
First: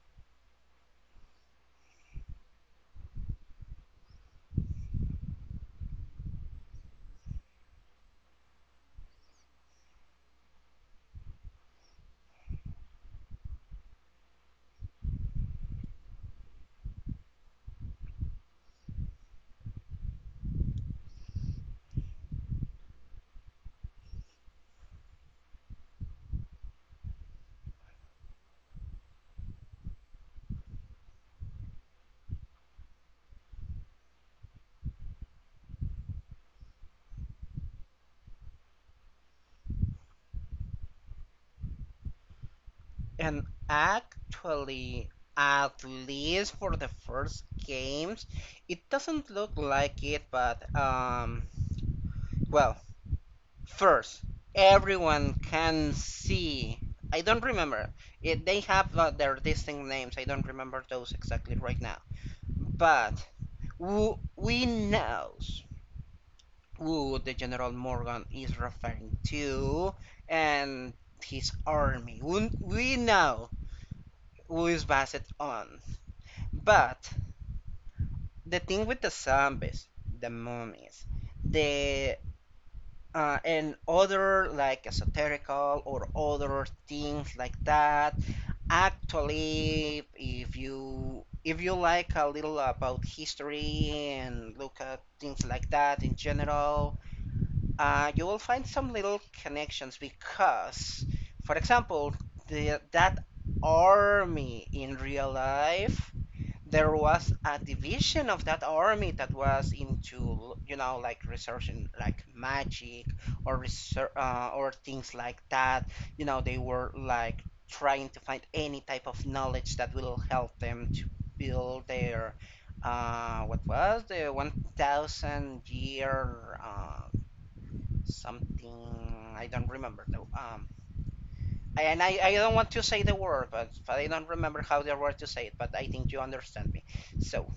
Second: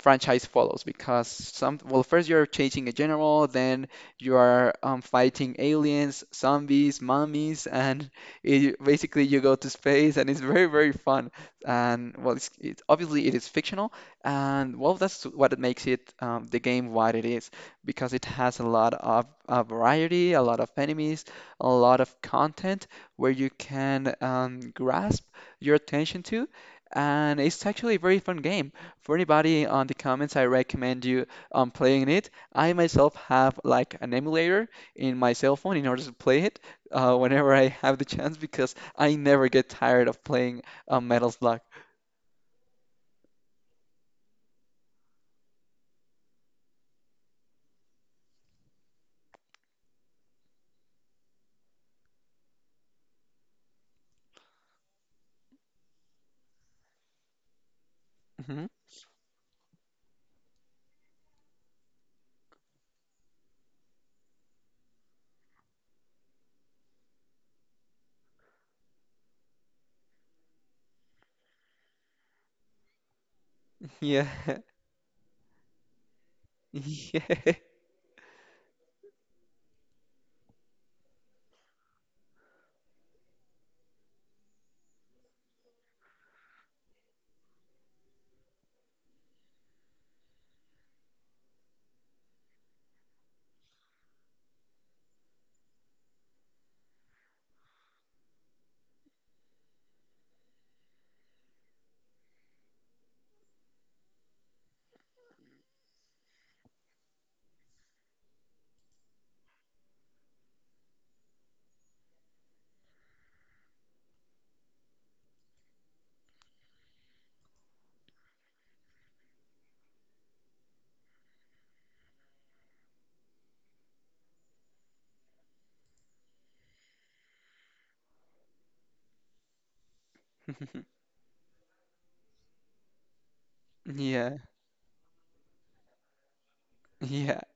[SPEAKER 2] franchise follows because some well first you're chasing a general then you are fighting aliens zombies mummies and basically you go to space and it's very very fun and it's obviously it is fictional and well that's what it makes it, the game what it is because it has a lot of variety a lot of enemies a lot of content where you can grasp your attention to and it's actually a very fun game for anybody on the comments, I recommend you playing it. I myself have like an emulator in my cell phone in order to play it whenever I have the chance because I never get tired of playing Metal Slug.
[SPEAKER 1] And actually, at least for the first games, it doesn't look like it, but well, first, everyone can see. I don't remember. They
[SPEAKER 2] Hmm.
[SPEAKER 1] have their distinct names. I don't remember those exactly right now. But who we knows who the General Morgan is referring to and his army. We know
[SPEAKER 2] Yeah.
[SPEAKER 1] who
[SPEAKER 2] (laughs)
[SPEAKER 1] is based on. But
[SPEAKER 2] Yeah.
[SPEAKER 1] the thing with the zombies, the mummies, the and other like esoterical or other things like that. Actually, if you like a little about history and look at things like that in general, you will find some little connections because, for example, that army in real life there was a division of that army that was into you know like research in like magic or research or things like that. You know they were like trying to find any type of knowledge that will help them to build their what was the 1000 year something I don't remember the
[SPEAKER 2] (laughs)
[SPEAKER 1] and I don't want to say the word but, I don't
[SPEAKER 2] Yeah.
[SPEAKER 1] remember how the word to say it but I think you understand me.
[SPEAKER 2] Yeah.
[SPEAKER 1] so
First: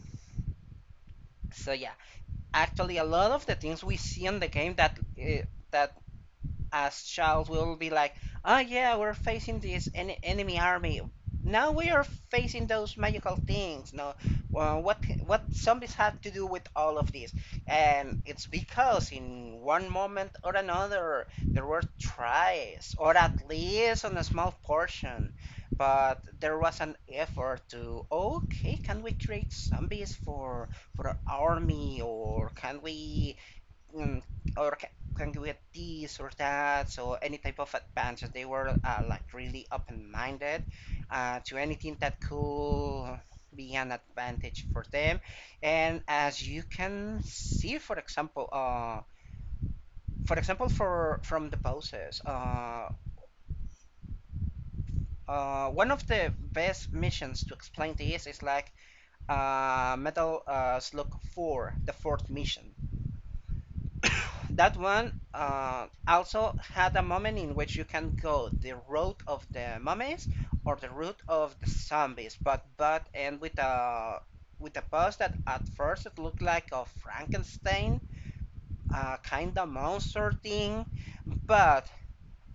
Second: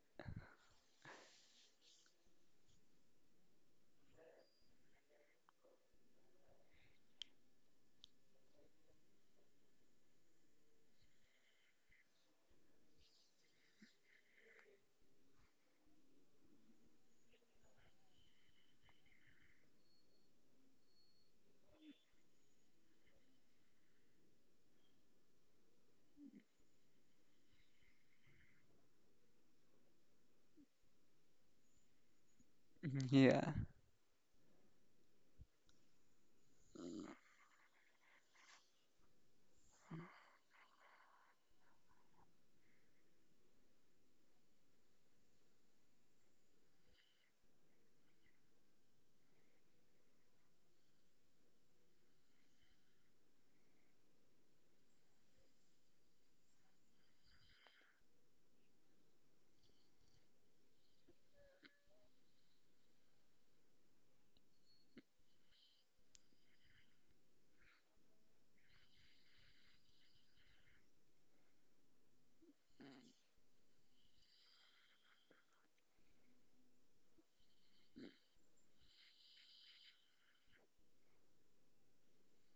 [SPEAKER 1] so yeah, actually, a lot of the things we see in the game that that as child we will be like, oh yeah, we're facing this enemy army. Now we are facing those magical things. No, well, what zombies have to do with all of this? And it's because in one moment or another there were tries, or at least on a small portion, but there was an effort to okay, can we create zombies for our army, or can we
[SPEAKER 2] Yeah.
[SPEAKER 1] mm, or can we get this or that? So any type of advance. They were like really open-minded to anything that could be an advantage for them. And as you can see, for example, for from the poses, one of the best missions to explain this is like Metal Slug 4, the fourth mission. That one also had a moment in which you can go the route of the mummies or the route of the zombies, but and with a boss that at first it looked like a Frankenstein kind of monster thing, but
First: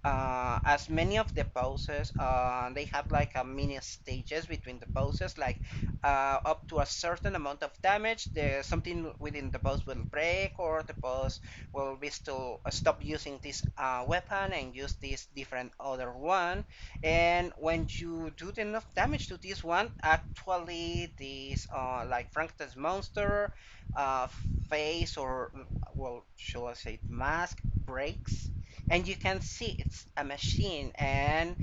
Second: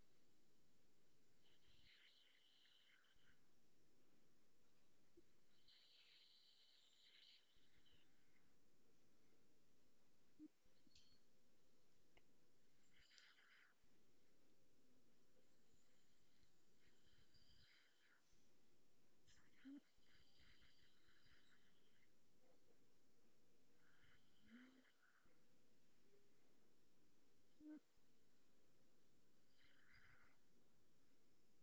[SPEAKER 1] as many of the poses, they have like a mini stages between the poses, like up to a certain amount of damage, the something within the pose will break, or the pose will be still stop using this weapon and use this different other one. And when you do enough damage to this one, actually this like Frankenstein's monster uh, face or well, shall I say mask breaks and you can see it's a machine and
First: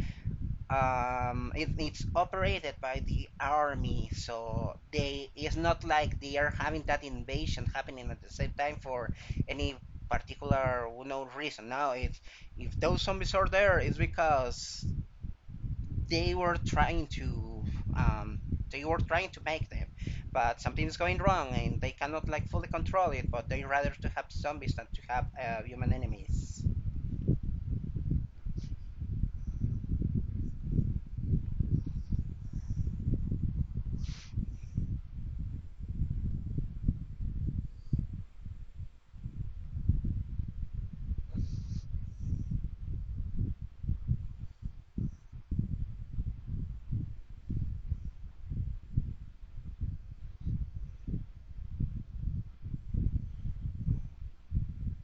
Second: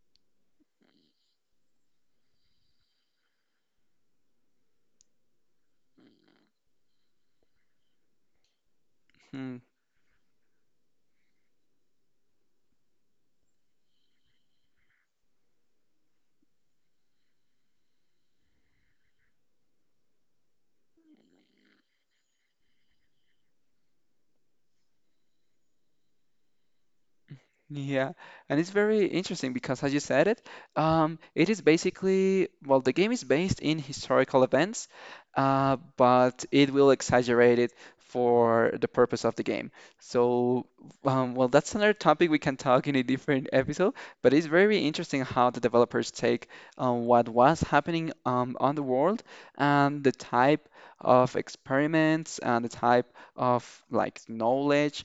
[SPEAKER 1] it's operated by the army so they it's not like they are having that invasion happening at the same time for
[SPEAKER 2] Hmm.
[SPEAKER 1] any particular no reason now it's if those zombies are there it's because they were trying to um make them but something is going wrong and they cannot like fully control it but they rather to have zombies than to have human enemies.
[SPEAKER 2] Yeah, and it's very interesting because, as you said it, it is basically, well, the game is based in historical events, but it will exaggerate it for the purpose of the game. So, well, that's another topic we can talk in a different episode, but it's very interesting how the developers take what was happening on the world and the type of experiments and the type of like knowledge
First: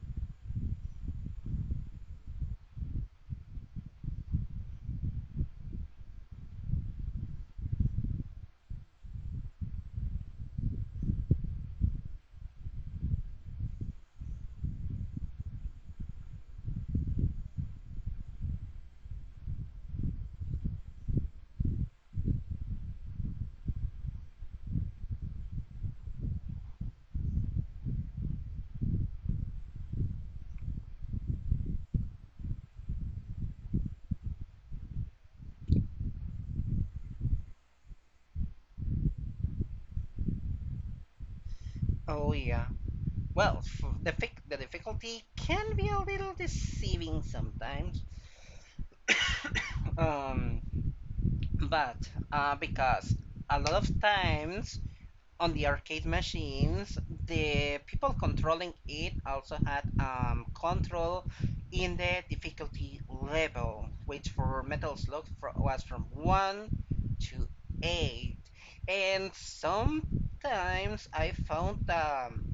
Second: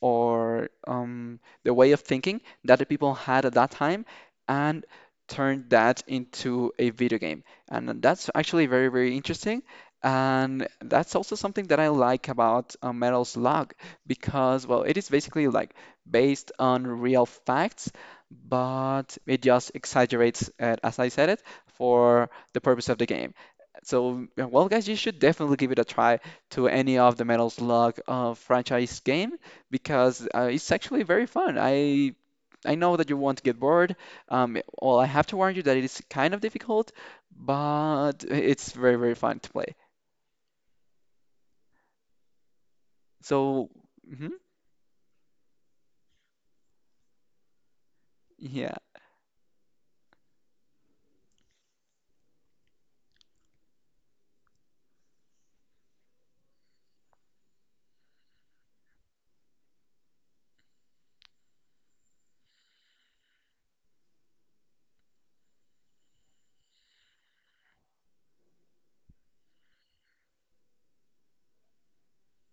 [SPEAKER 2] or the way of thinking that the people had at that time and turned that into a video game. And that's actually very, very interesting. And that's also something that I like about Metal Slug because, well, it is basically like based on real facts, but it just exaggerates it, as I said it, for the purpose of the game. So, yeah, well, guys, you should definitely give it a try to any of the Metal Slug franchise game because it's actually very fun. I know that you won't get bored. Well, I have to warn you that it is kind of difficult, but it's very, very fun to play.
[SPEAKER 1] Oh yeah. Well,
[SPEAKER 2] So,
[SPEAKER 1] f- the,
[SPEAKER 2] mhm,
[SPEAKER 1] fic- the difficulty can be a little deceiving sometimes.
[SPEAKER 2] yeah.
[SPEAKER 1] (coughs) um, but because a lot of times on the arcade machines, the people controlling it also had control in the difficulty level, which for Metal Slug was from 1 to 8. And sometimes I found um,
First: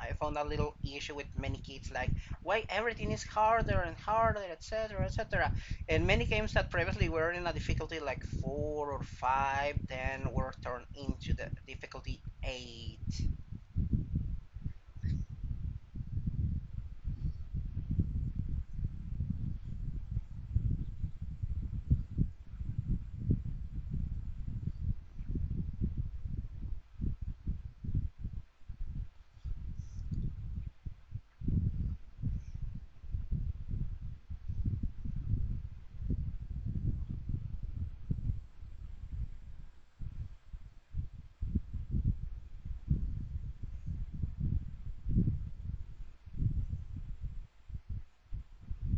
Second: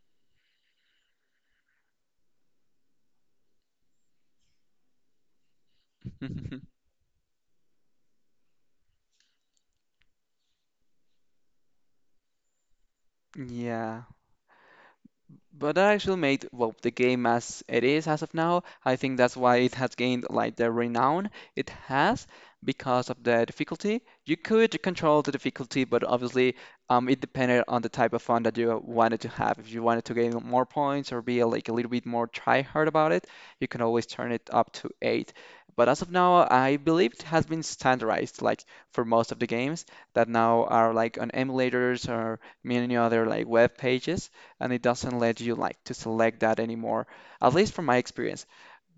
[SPEAKER 1] I found a little issue with many kids, like why everything is harder and harder, etc., etc. And many games that
[SPEAKER 2] (laughs)
[SPEAKER 1] previously were in a difficulty like four or five, then were turned into the difficulty Eight.
[SPEAKER 2] Yeah. But that actually made well the game as it is as of now. I think that's why it has gained like the renown it has because of the difficulty. You could control the difficulty, but obviously it depended on the type of fun that you wanted to have. If you wanted to gain more points or be like a little bit more try hard about it, you can always turn it up to eight. But as of now, I believe it has been standardized like for most of the games that now are like on emulators or many other like web pages and it doesn't let you like to select that anymore, at least from my experience.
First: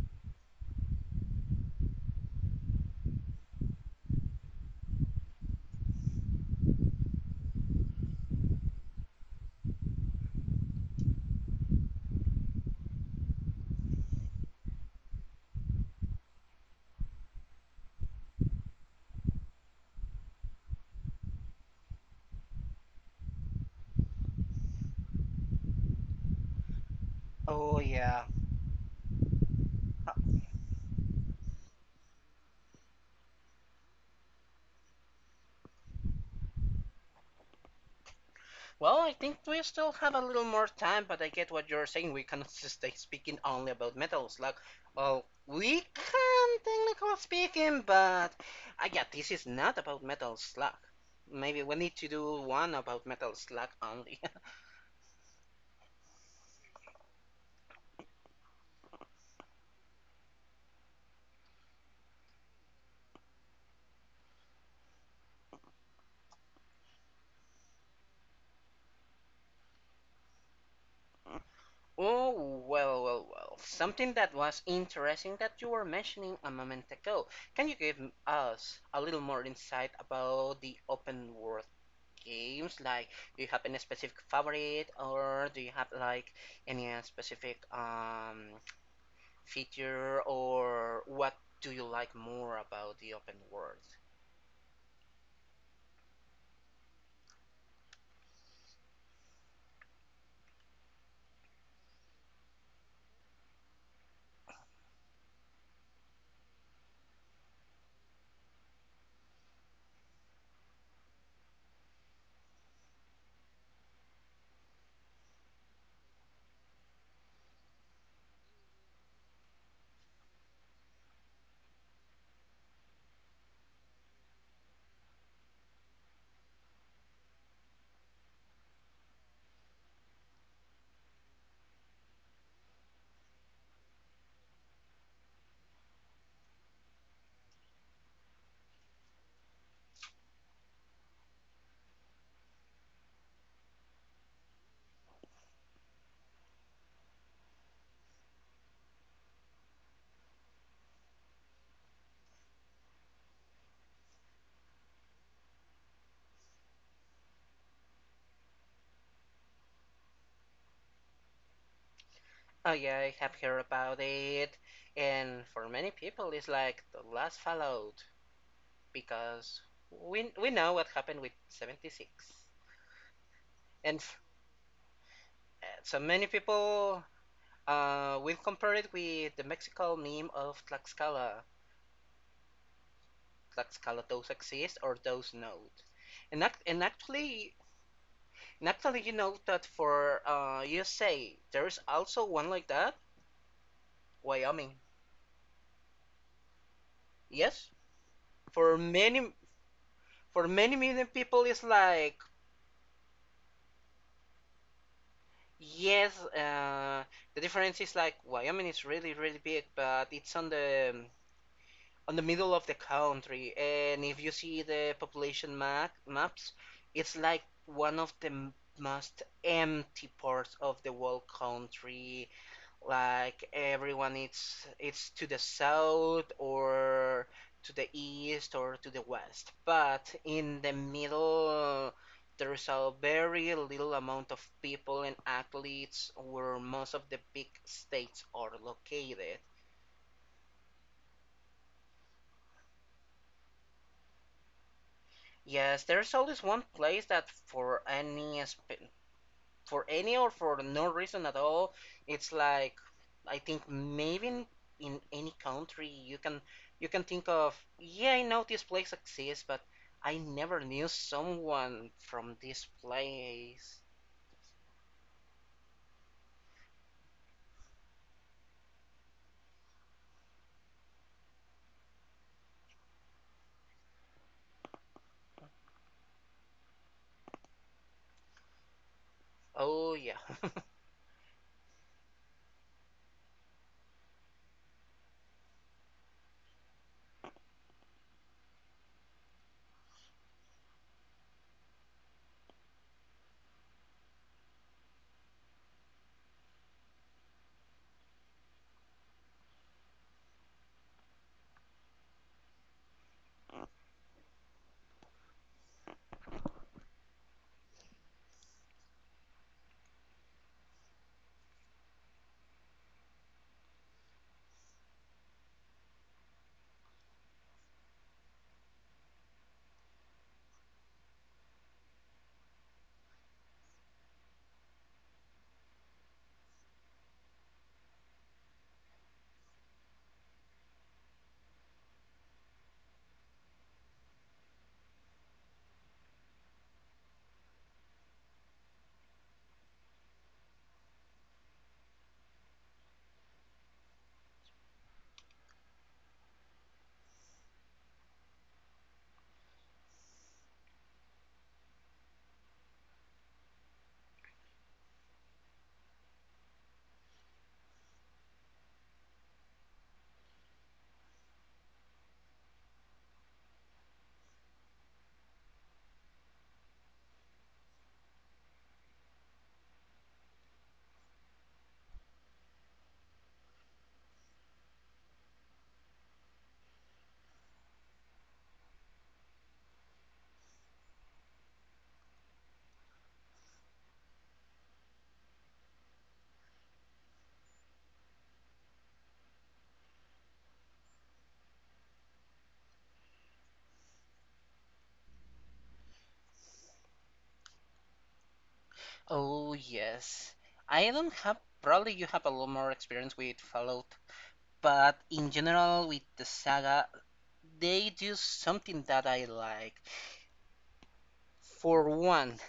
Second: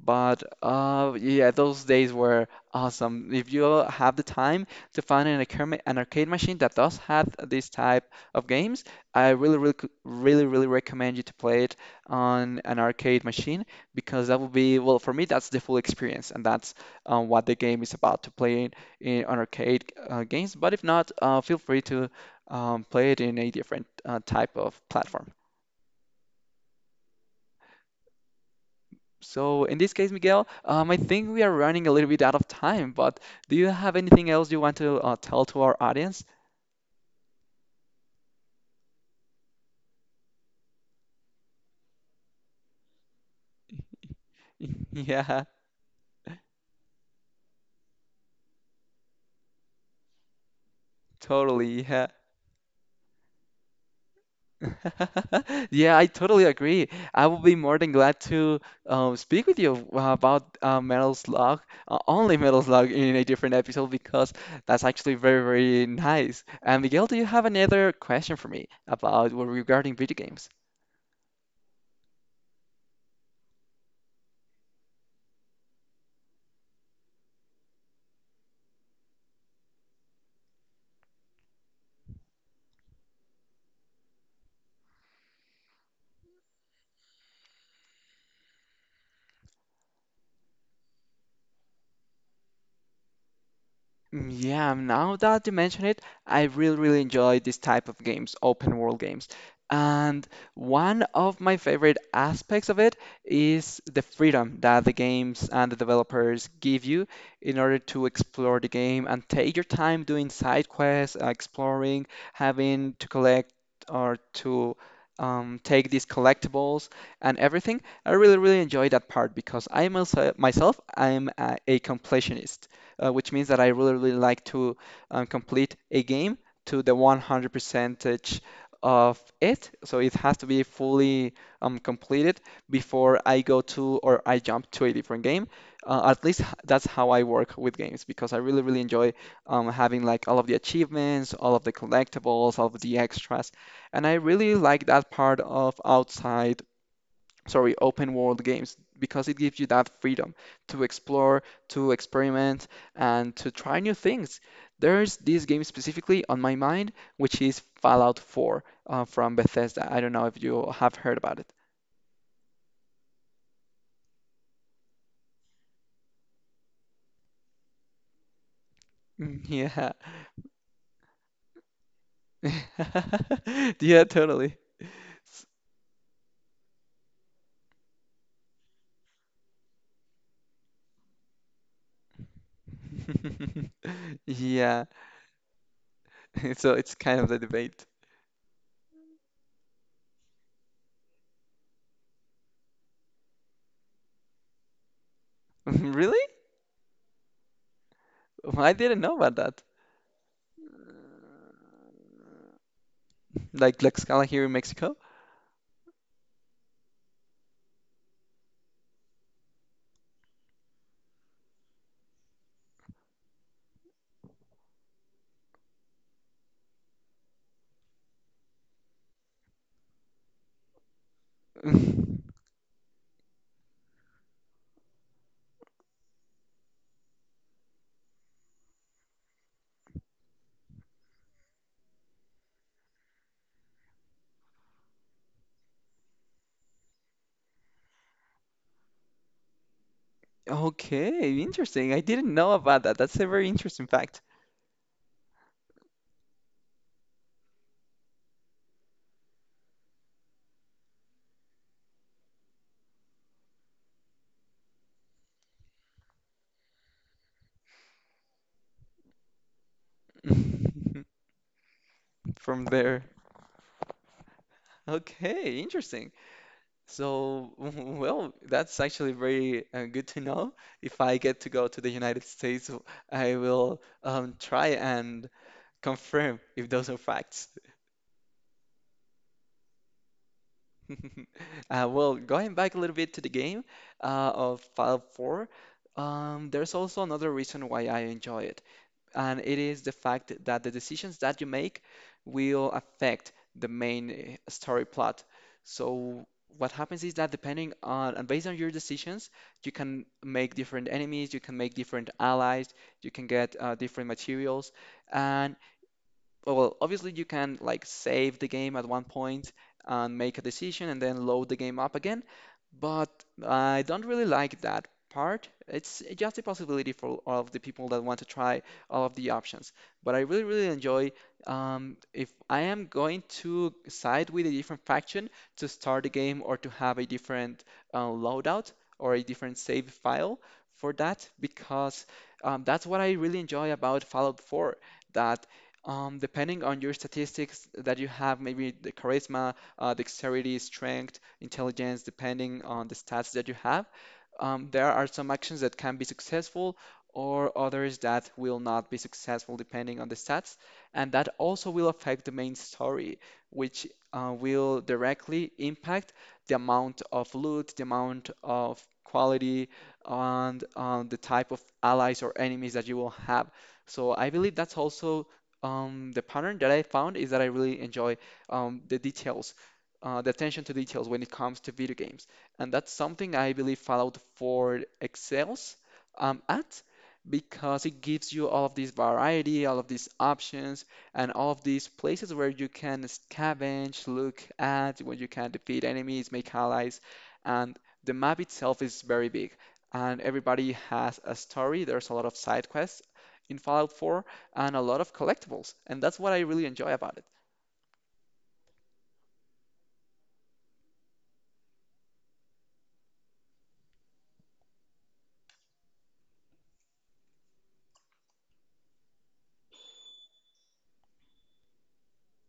[SPEAKER 2] But yeah, those days were awesome. If you have the time to find an arcade machine that does have this type of games, I really, really, really, really recommend you to play it on an arcade machine because that will be, well, for me, that's the full experience, and that's what the game is about to play in on arcade games. But if not, feel free to play it in a different type of platform.
[SPEAKER 1] Oh yeah.
[SPEAKER 2] So in this case, Miguel, I think we are running a little bit out of time, but do you have anything else you want to tell to our audience?
[SPEAKER 1] Well, I think we still have a little more time, but I get what you're saying. We cannot (laughs) just stay speaking only about metals. Like,
[SPEAKER 2] (laughs)
[SPEAKER 1] well,
[SPEAKER 2] Yeah,
[SPEAKER 1] we can, technically speaking, but I yeah, this is not about metal slug. Maybe we
[SPEAKER 2] totally.
[SPEAKER 1] need
[SPEAKER 2] Yeah.
[SPEAKER 1] to do one about metal slug only.
[SPEAKER 2] (laughs) Yeah, I totally agree. I will be more than glad to speak with you about Metal Slug, only Metal Slug in a different episode because that's actually very, very nice. And Miguel, do you have another question for me about, well, regarding video games?
[SPEAKER 1] (laughs) Oh, well, well, well. Something that was interesting that you were mentioning a moment ago. Can you give us a little more insight about the open world games? Like, do you have any specific favorite, or do you have like any specific feature, or what do you like more about the open world?
[SPEAKER 2] Yeah, now that you mention it, I really, really enjoy this type of games, open world games. And one of my favorite aspects of it is the freedom that the games and the developers give you in order to explore the game and take your time doing side quests, exploring, having to collect or to take these collectibles and everything. I really, really enjoy that part because I myself, I'm a completionist which means that I really, really like to complete a game to the 100 percentage of it. So it has to be fully completed before I go to or I jump to a different game. At least that's how I work with games because I really, really enjoy having like all of the achievements, all of the collectibles, all of the extras. And I really like that part of open world games because it gives you that freedom to explore, to experiment, and to try new things. There's this game specifically on my mind, which is Fallout 4 from Bethesda. I don't know if you have heard about it.
[SPEAKER 1] Oh yeah, I have heard about it, and for many people, it's like the last Fallout because
[SPEAKER 2] Yeah.
[SPEAKER 1] we know what happened with 76,
[SPEAKER 2] (laughs)
[SPEAKER 1] and
[SPEAKER 2] Yeah, totally. S-
[SPEAKER 1] so many people will compare it with the Mexican meme of Tlaxcala,
[SPEAKER 2] (laughs)
[SPEAKER 1] let's call it those exist
[SPEAKER 2] Yeah.
[SPEAKER 1] or those nodes. And,
[SPEAKER 2] (laughs)
[SPEAKER 1] act-
[SPEAKER 2] So
[SPEAKER 1] and
[SPEAKER 2] it's kind of the
[SPEAKER 1] actually,
[SPEAKER 2] debate.
[SPEAKER 1] and actually, you know that for USA, there is also one like that, Wyoming.
[SPEAKER 2] (laughs) Really?
[SPEAKER 1] Yes,
[SPEAKER 2] Well, I
[SPEAKER 1] for
[SPEAKER 2] didn't know
[SPEAKER 1] many
[SPEAKER 2] about that.
[SPEAKER 1] for many million people, it's like
[SPEAKER 2] Like Tlaxcala here in Mexico?
[SPEAKER 1] yes, the difference is like Wyoming is really really big, but it's on the middle of the country, and if you see the population maps, it's like one of the most empty parts of the whole country,
[SPEAKER 2] (laughs)
[SPEAKER 1] like everyone it's to the south or to the east or to the west, but in the middle there's a very little amount of people and athletes where most of the big states are located.
[SPEAKER 2] Okay, interesting. I didn't know about that. That's a very interesting fact.
[SPEAKER 1] Yes, there's always one place that for any for any or for no reason at all. It's like I think maybe in any country you can think of yeah I know this place exists but I never knew
[SPEAKER 2] (laughs)
[SPEAKER 1] someone from
[SPEAKER 2] From
[SPEAKER 1] this
[SPEAKER 2] there.
[SPEAKER 1] place.
[SPEAKER 2] Okay, interesting. So, (laughs) well, that's actually very good to know. If I get to go to the United States, I will try and confirm if those are facts.
[SPEAKER 1] Oh yeah. (laughs)
[SPEAKER 2] (laughs) Well, going back a little bit to the game of Fallout 4, there's also another reason why I enjoy it. And it is the fact that the decisions that you make will affect the main story plot. So what happens is that depending on and based on your decisions, you can make different enemies, you can make different allies, you can get different materials, and, well, obviously you can like save the game at one point and make a decision and then load the game up again. But I don't really like that part. It's just a possibility for all of the people that want to try all of the options. But I really, really enjoy, if I am going to side with a different faction to start the game or to have a different loadout or a different save file for that, because that's what I really enjoy about Fallout 4, that depending on your statistics that you have, maybe the charisma, dexterity, strength, intelligence, depending on the stats that you have, there are some actions that can be successful or others that will not be successful depending on the stats. And that also will affect the main story, which will directly impact the amount of loot, the amount of quality, and the type of allies or enemies that you will have. So I believe that's also the pattern that I found is that I really enjoy the details, the attention to details when it comes to video games. And that's something I believe Fallout 4 excels at because it gives you all of this variety, all of these options, and all of these places where you can scavenge, look at, where you can defeat enemies, make allies. And the map itself is very big, and everybody has a story. There's a lot of side quests in Fallout 4 and a lot of collectibles. And that's what I really enjoy about it.
[SPEAKER 1] Oh yes. I don't have probably you have a lot more experience with Fallout, but in general with the saga they do something that I like. For one,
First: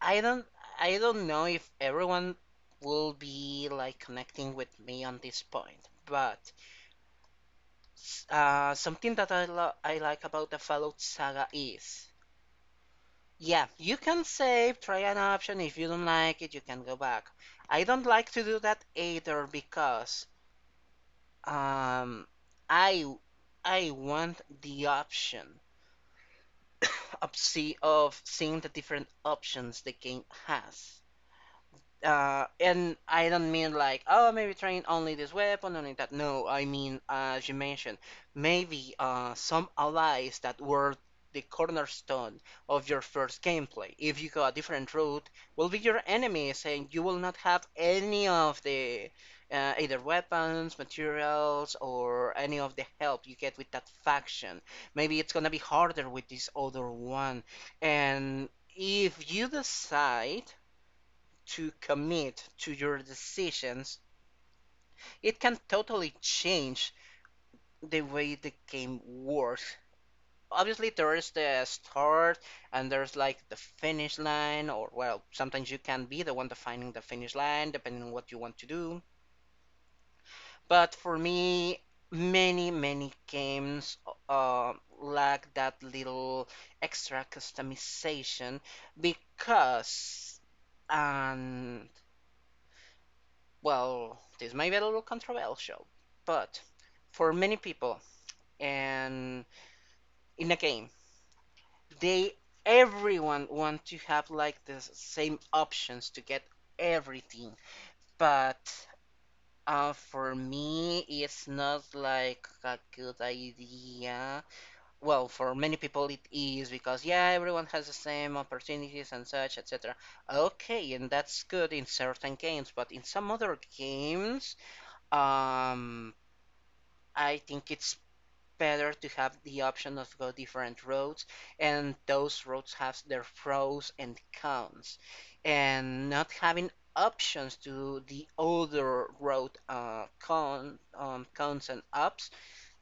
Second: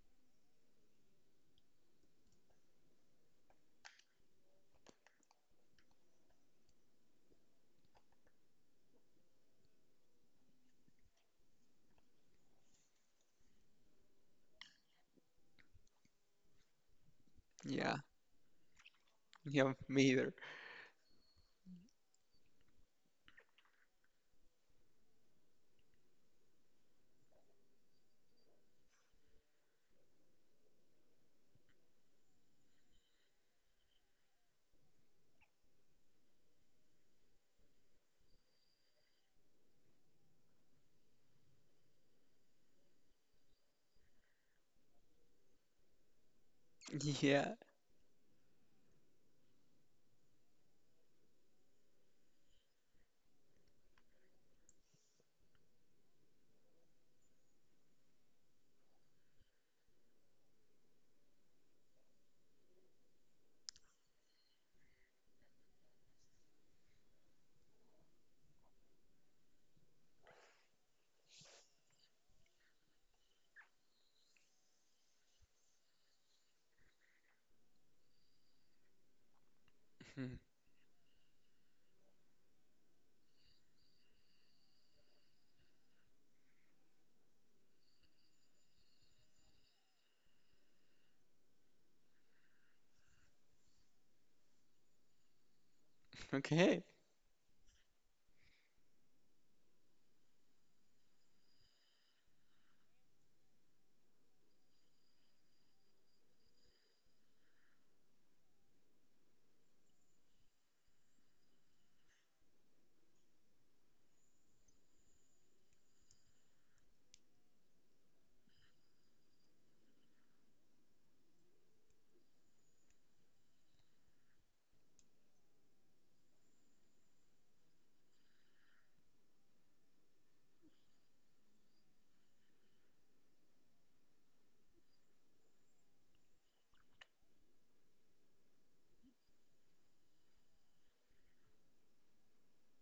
[SPEAKER 1] I don't I don't know if everyone will be like connecting with me on this point, but something that I like about the Fallout saga is yeah, you can save, try an option. If you don't like it, you can go back. I
[SPEAKER 2] Yeah,
[SPEAKER 1] don't like to do that either
[SPEAKER 2] yeah, me
[SPEAKER 1] because
[SPEAKER 2] either.
[SPEAKER 1] um I I want the option (coughs) of seeing the different options the game has. And I don't mean like, oh, maybe train only this weapon, only that. No, I mean, as you mentioned, maybe some allies that were the cornerstone of your first gameplay. If you go a different route, will be your enemies, and you will
[SPEAKER 2] (laughs)
[SPEAKER 1] not
[SPEAKER 2] Yeah.
[SPEAKER 1] have any of the either weapons, materials, or any of the help you get with that faction. Maybe it's gonna be harder with this other one, and if you decide to commit to your decisions, it can totally change the way the game works. Obviously, there is the start and there's like the finish line, or well, sometimes you can be the one defining the finish line depending on what you want to do.
[SPEAKER 2] Mhm.
[SPEAKER 1] But for me, many, many games uh, lack that little extra customization because. And Well, this may be a little controversial, but
[SPEAKER 2] Okay.
[SPEAKER 1] for many people and in a game, they everyone want to have like the same options to get everything. But for me, it's not like a good idea. Well, for many people, it is because yeah, everyone has the same opportunities and such, etc. Okay, and that's good in certain games, but in some other games, um, I think it's better to have the option of go different roads, and those roads have their pros and cons. And not having options to the other road cons and ups.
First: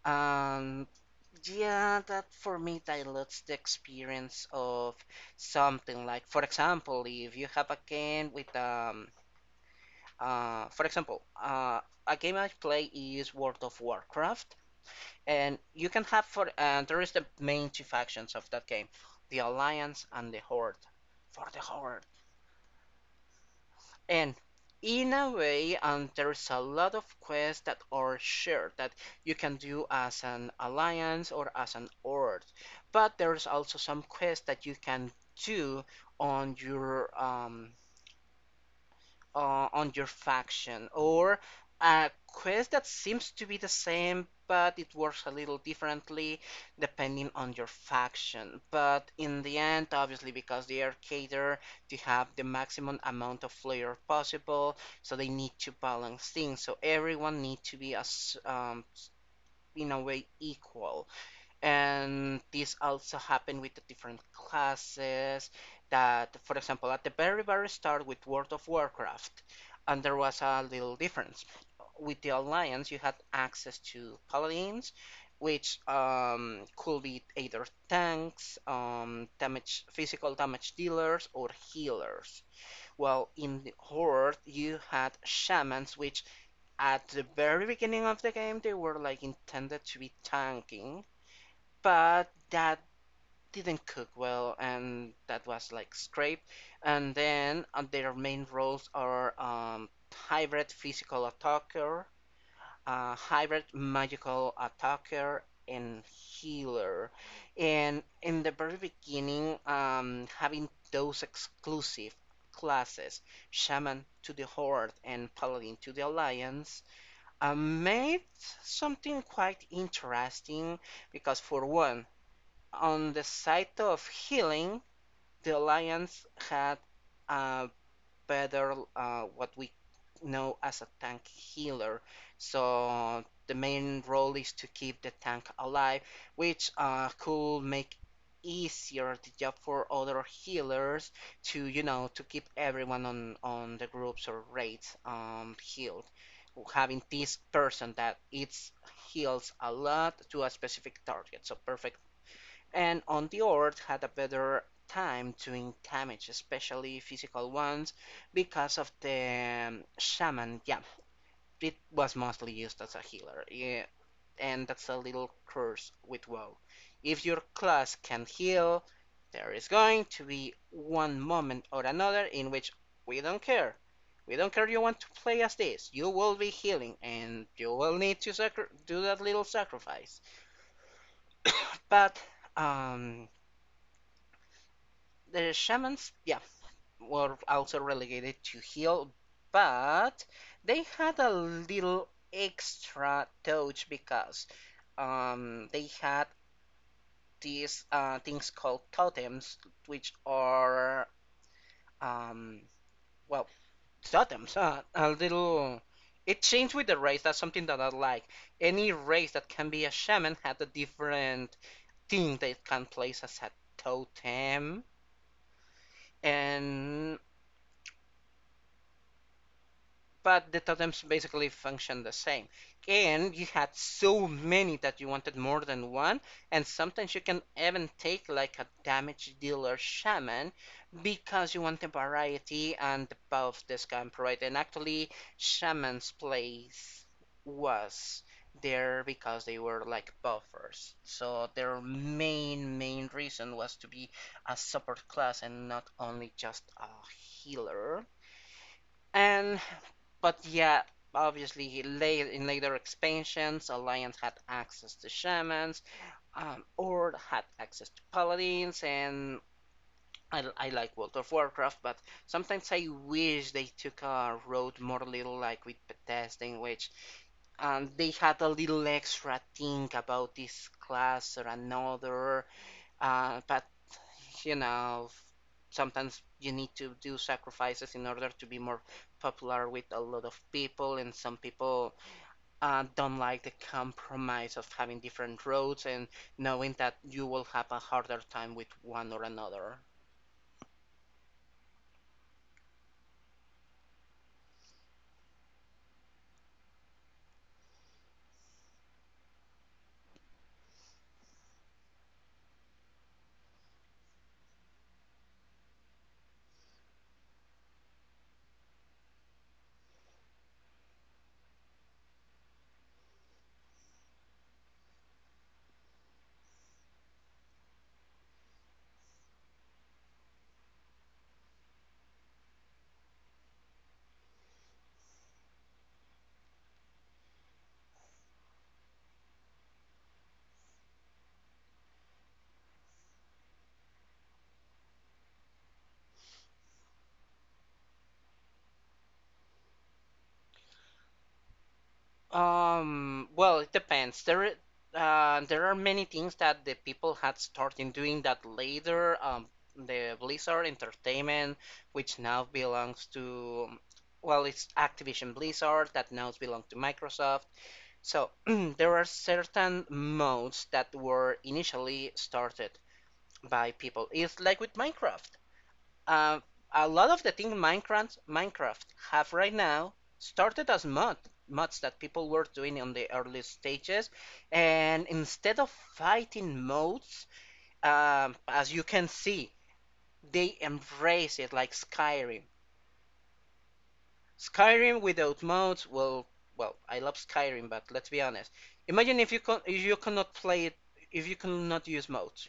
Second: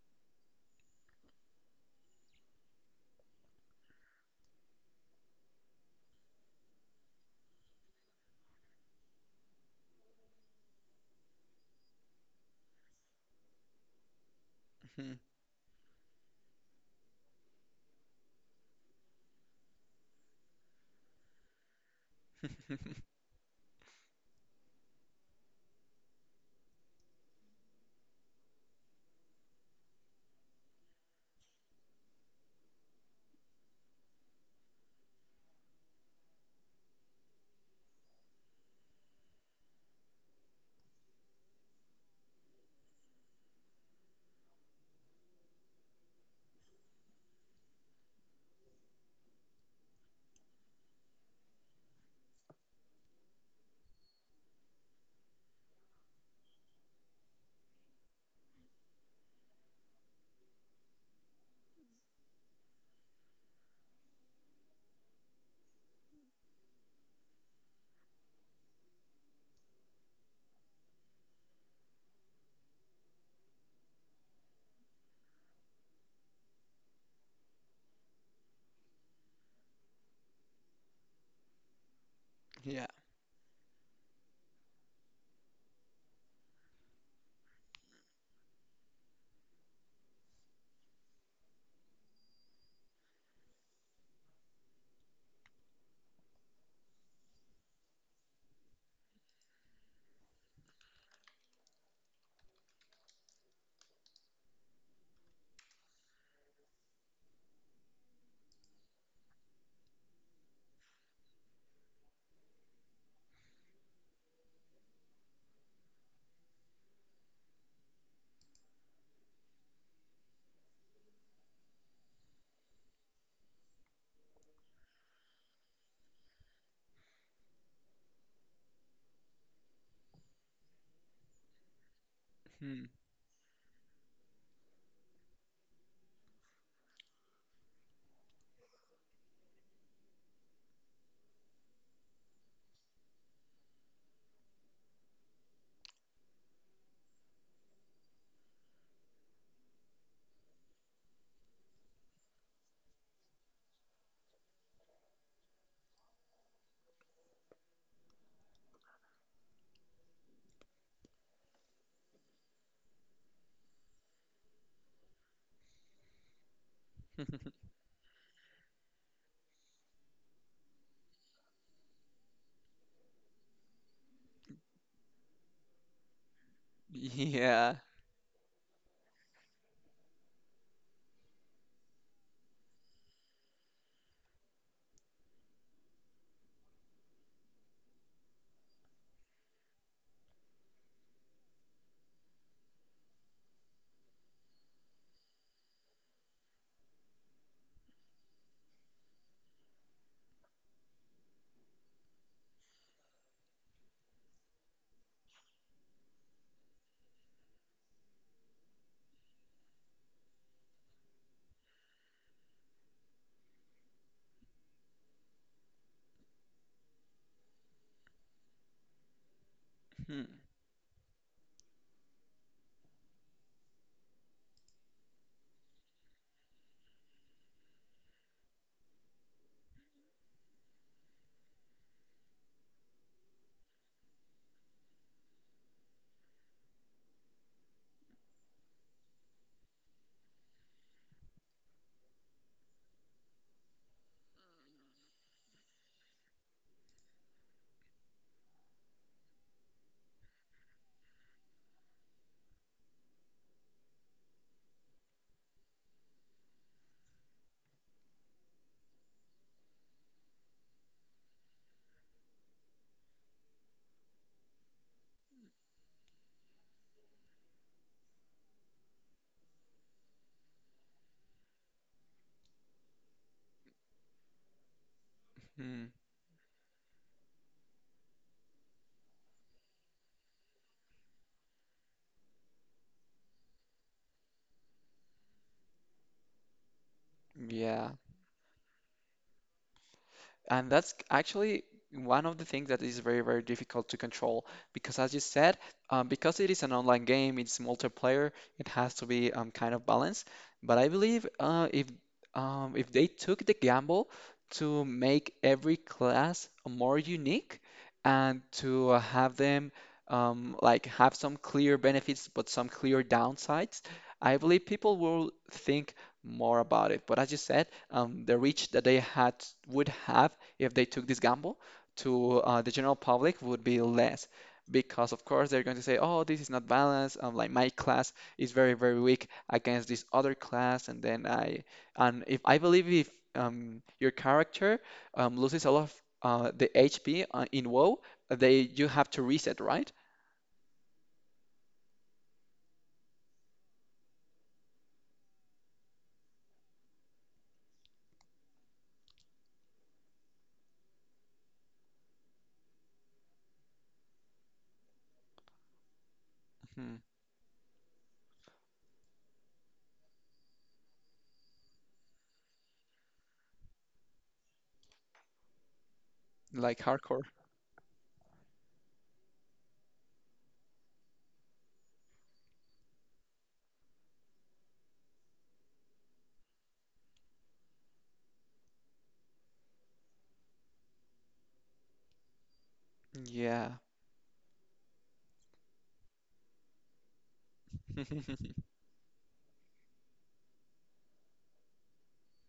[SPEAKER 1] Um, yeah, that for me dilutes the experience of something like, for example, if you have a game with for example, a game I play is World of Warcraft, and you can have for there is the main two factions of that game, the Alliance and the Horde. For the Horde.
[SPEAKER 2] (laughs)
[SPEAKER 1] And in a way, and there's a lot of quests that are shared that you can do as an Alliance or as an Horde. But there's also some quests that you can do on your um, on your faction, or a quest that seems to be the same but it works a little differently depending on your faction. But in the end, obviously, because they are catered to have the maximum amount of flair possible, so they need to balance things. So everyone needs to be as in a way equal. And this also happened with the different classes that, for example, at the very, very start with World of Warcraft, and there was a little difference. With the Alliance, you had access to paladins, which could be either tanks, damage, physical damage dealers, or healers.
[SPEAKER 2] Yeah.
[SPEAKER 1] While in the Horde, you had shamans, which at the very beginning of the game, they were like intended to be tanking but that didn't cook well and that was like scraped and then their main roles are hybrid physical attacker hybrid magical attacker and healer and in the very beginning having those exclusive classes shaman to the Horde and paladin to the Alliance made something quite interesting because for one on the side of healing, the Alliance had a better, what we know as a tank healer.
[SPEAKER 2] Hmm.
[SPEAKER 1] So the main role is to keep the tank alive, which could make easier the job for other healers to you know to keep everyone on the groups or raids healed having this person that it heals a lot to a specific target so perfect and on the earth had a better time doing damage, especially physical ones, because of the shaman. Yeah, it was mostly used as a healer. Yeah, and that's a little curse with WoW. If your
[SPEAKER 2] (laughs)
[SPEAKER 1] class can heal, there is going to be one moment or another in which we don't care. We don't care you want to play as this. You will be healing, and you
[SPEAKER 2] Yeah.
[SPEAKER 1] will need to do that little sacrifice. But um, the shamans, yeah, were also relegated to heel, but they had a little extra touch because they had these things called totems, which are um, well totems. A little. It changed with the race. That's something that I like. Any race that can be a shaman had a different thing they can place as a totem, and
[SPEAKER 2] Hmm.
[SPEAKER 1] but the totems basically function the same. And you had so many that you wanted more than one, and sometimes you can even take like a damage dealer shaman because you want the variety and the buff this can provide. And actually, shaman's place was there because they were like buffers. So their main reason was to be a support class and not only just a healer and but yeah, obviously later in later expansions, Alliance had access to shamans, Ord had access to paladins, and I like World of Warcraft, but sometimes I wish they took a road more little like with Bethesda, in which they had a little extra thing about this class or another, but you know,
[SPEAKER 2] Hmm.
[SPEAKER 1] sometimes you need to do sacrifices in order to be more popular with a lot of people, and some people don't like the compromise of having different roads and knowing that you will have a
[SPEAKER 2] Yeah.
[SPEAKER 1] harder time with one or another.
[SPEAKER 2] And that's actually one of the things that is very, very difficult to control because, as you said, because it is an online game, it's multiplayer, it has to be kind of balanced. But I believe, if they took the gamble to make every class more unique and to have them like have some clear benefits but some clear downsides, I believe people will think more about it. But as you said, the reach that they had would have if they took this gamble to the general public would be less because of course they're going to say, oh, this is not balanced, like my class is very very weak against this other class. And then i and if i believe, if your character loses a lot of the HP in WoW, they, you have to reset, right?
[SPEAKER 1] Well, it depends. There are many things that the people had started doing that later. The Blizzard Entertainment, which now belongs to, well, it's Activision Blizzard that now belongs to
[SPEAKER 2] Mhm.
[SPEAKER 1] Microsoft. So (clears throat) there are certain modes that were initially started by people. It's like with Minecraft. Uh,
[SPEAKER 2] Like
[SPEAKER 1] a lot
[SPEAKER 2] hardcore.
[SPEAKER 1] of the things Minecraft have right now started as mods that people were doing on the early stages, and instead of fighting modes, as you can see, they embrace it like Skyrim.
[SPEAKER 2] Yeah.
[SPEAKER 1] Skyrim without modes, well, well, I love Skyrim, but let's be honest.
[SPEAKER 2] (laughs)
[SPEAKER 1] Imagine if you if you cannot play it if you cannot use modes,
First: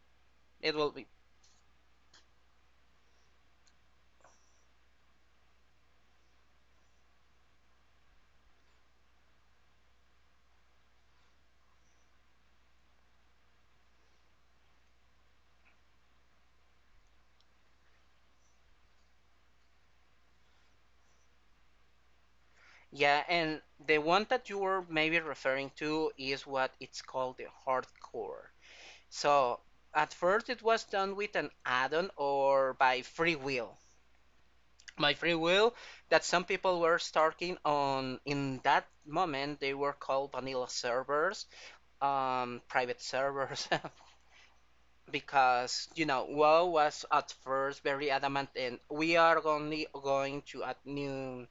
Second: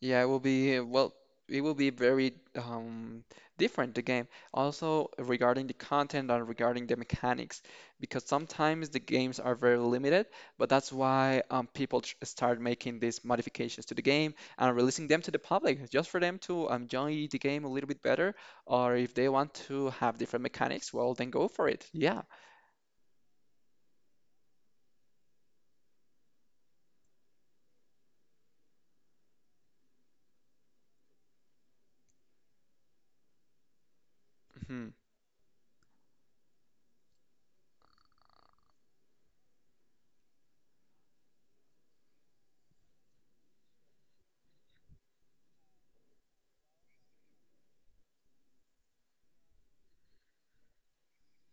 [SPEAKER 2] Yeah, it will
[SPEAKER 1] it
[SPEAKER 2] be,
[SPEAKER 1] will be.
[SPEAKER 2] well, it will be very different, the game. Also, regarding the content and regarding the mechanics, because sometimes the games are very limited, but that's why people tr start making these modifications to the game and releasing them to the public, just for them to enjoy the game a little bit better, or if they want to have different mechanics, well, then go for it. Yeah.
[SPEAKER 1] Yeah, and the one that you were maybe referring to is what it's called the hardcore. So at first it was done with an add-on or by free will.
[SPEAKER 2] Mhm.
[SPEAKER 1] By free will, that some people were starting on in that moment they were called vanilla servers, private servers, (laughs) because you know WoW was at first very adamant and we are only going to add new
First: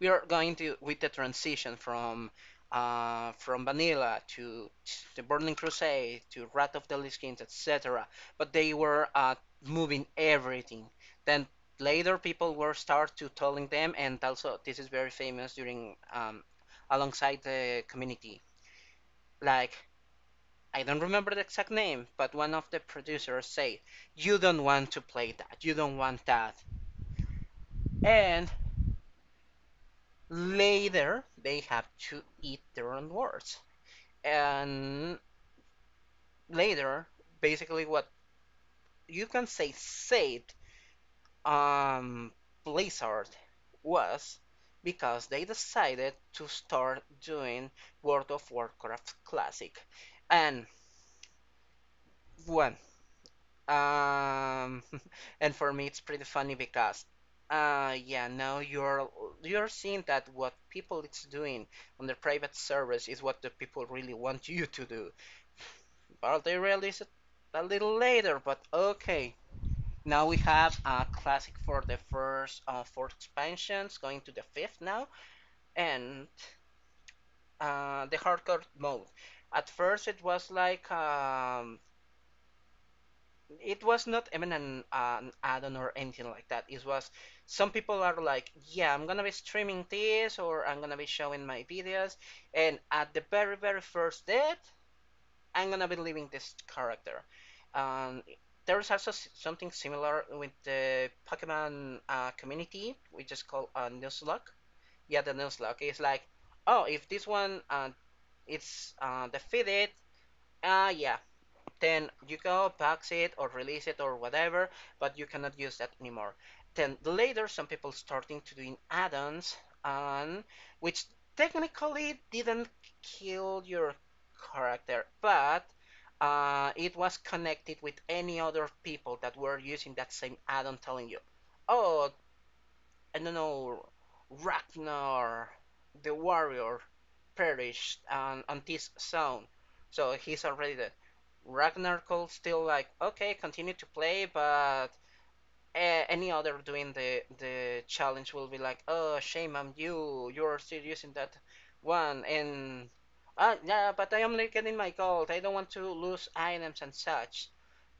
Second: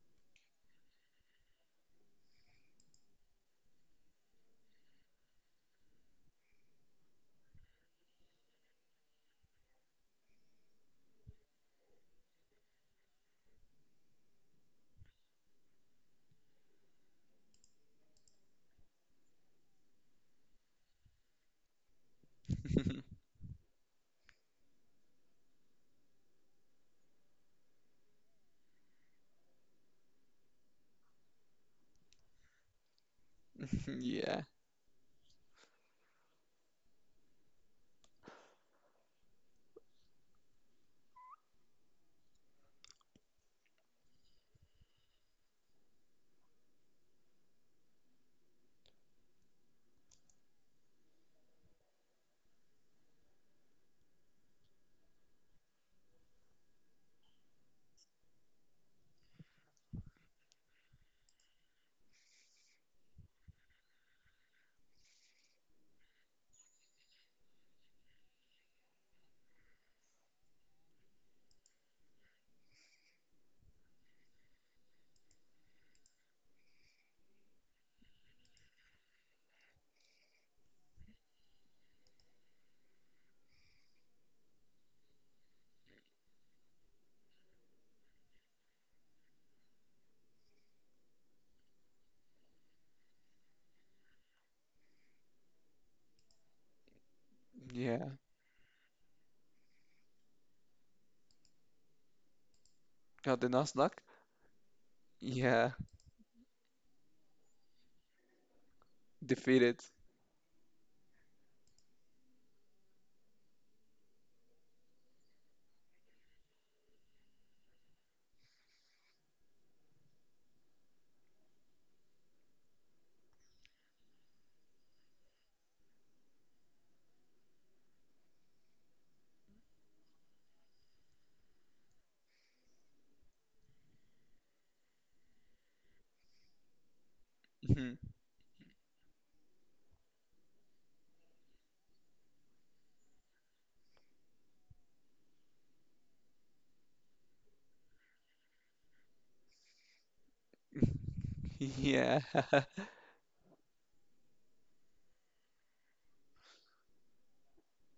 [SPEAKER 1] we are going to with the transition from Vanilla to the Burning Crusade to Wrath of the Lich Kings, etc. But they were moving everything. Then later people were start to telling them, and also this is very famous during alongside the community. Like I don't remember the exact name, but one of the
[SPEAKER 2] (laughs)
[SPEAKER 1] producers said, "You don't want to play that. You don't want that." And later they have to eat their own words
[SPEAKER 2] Yeah.
[SPEAKER 1] and later, basically, what you can say saved um, Blizzard was because they decided to start doing World of Warcraft Classic, and one um, (laughs) and for me it's pretty funny because yeah now you're seeing that what people it's doing on their private servers is what the people really want you to do. But they realize it a little later, but okay. Now we have a classic for the first four expansions, going to the fifth now, and the hardcore mode. At first, it was like it was not even an add-on or anything like that. It was some people are like, yeah, I'm gonna be streaming this or I'm gonna be showing my videos, and at the very very first day, I'm gonna be leaving this character.
[SPEAKER 2] Yeah.
[SPEAKER 1] Um, there's also something similar with the Pokemon community, which is
[SPEAKER 2] Got the
[SPEAKER 1] called
[SPEAKER 2] Nuzlocke?
[SPEAKER 1] Nuzlocke. Yeah, the
[SPEAKER 2] Yeah.
[SPEAKER 1] Nuzlocke is like, oh, if this one it's
[SPEAKER 2] Defeated.
[SPEAKER 1] defeated, yeah, then you go box it or release it or whatever, but you cannot use that anymore. Then later, some people starting to doing add-ons, and which technically didn't kill your character, but it was connected with any other people that were using that same add-on, telling you, "Oh, I don't know, Ragnar the warrior
[SPEAKER 2] Mhm.
[SPEAKER 1] perished on this zone. So he's already dead. Ragnar could still like, okay, continue to play, but any other doing the challenge will be like, oh, shame on you, you're still using that
[SPEAKER 2] (laughs) Yeah.
[SPEAKER 1] one,
[SPEAKER 2] (laughs)
[SPEAKER 1] and yeah, but I am only getting my gold. I don't want to lose items and such.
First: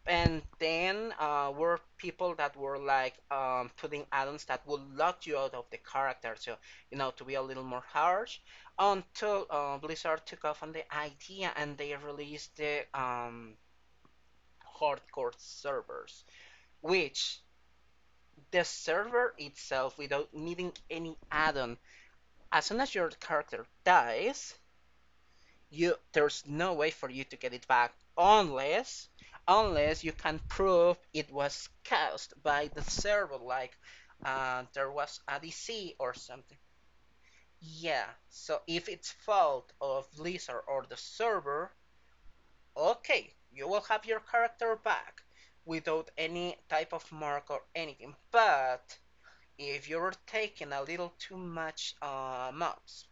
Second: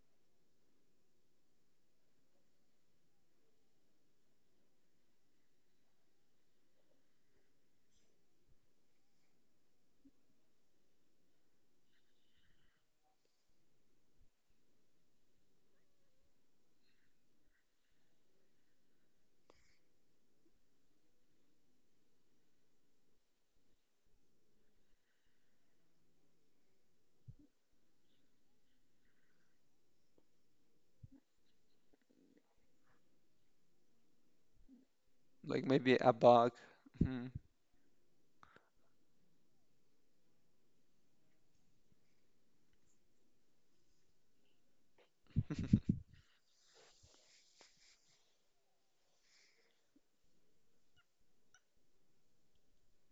[SPEAKER 1] And then were people that were like putting add-ons that would lock you out of the character, so you know to be a little more harsh. Until Blizzard took off on the idea and they released the hardcore servers, which the server itself, without needing any add-on, as soon as your character dies, you there's no way for you to get it back unless you can prove it was caused by the server like there was a
[SPEAKER 2] like
[SPEAKER 1] DC
[SPEAKER 2] maybe a
[SPEAKER 1] or
[SPEAKER 2] bug.
[SPEAKER 1] something.
[SPEAKER 2] Mhm.
[SPEAKER 1] Yeah, so if it's fault of Blizzard or the server, okay, you will have your character back
[SPEAKER 2] (laughs)
[SPEAKER 1] without any type of mark or anything, but if you're taking a little too much mods,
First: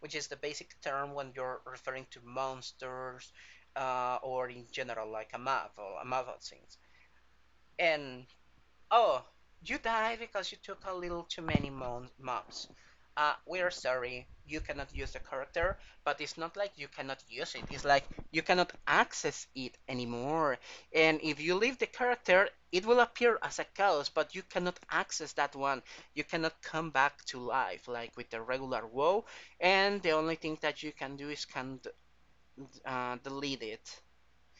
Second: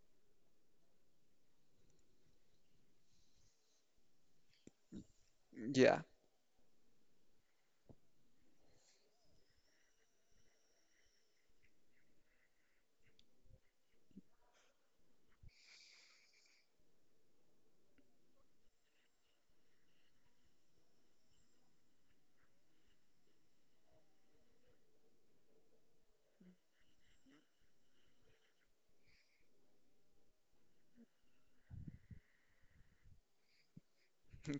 [SPEAKER 1] which is the basic term when you're referring to monsters or in general like a map or
[SPEAKER 2] Yeah,
[SPEAKER 1] a map of things. And oh, you died because you took a little too many mobs. We're sorry, you cannot use the character, but it's not like you cannot use it. It's like you cannot access it anymore. And if you leave the character, it will appear as a chaos, but you cannot access that one. You cannot come back to life like with the regular WoW. And the only thing that you can do is can delete it.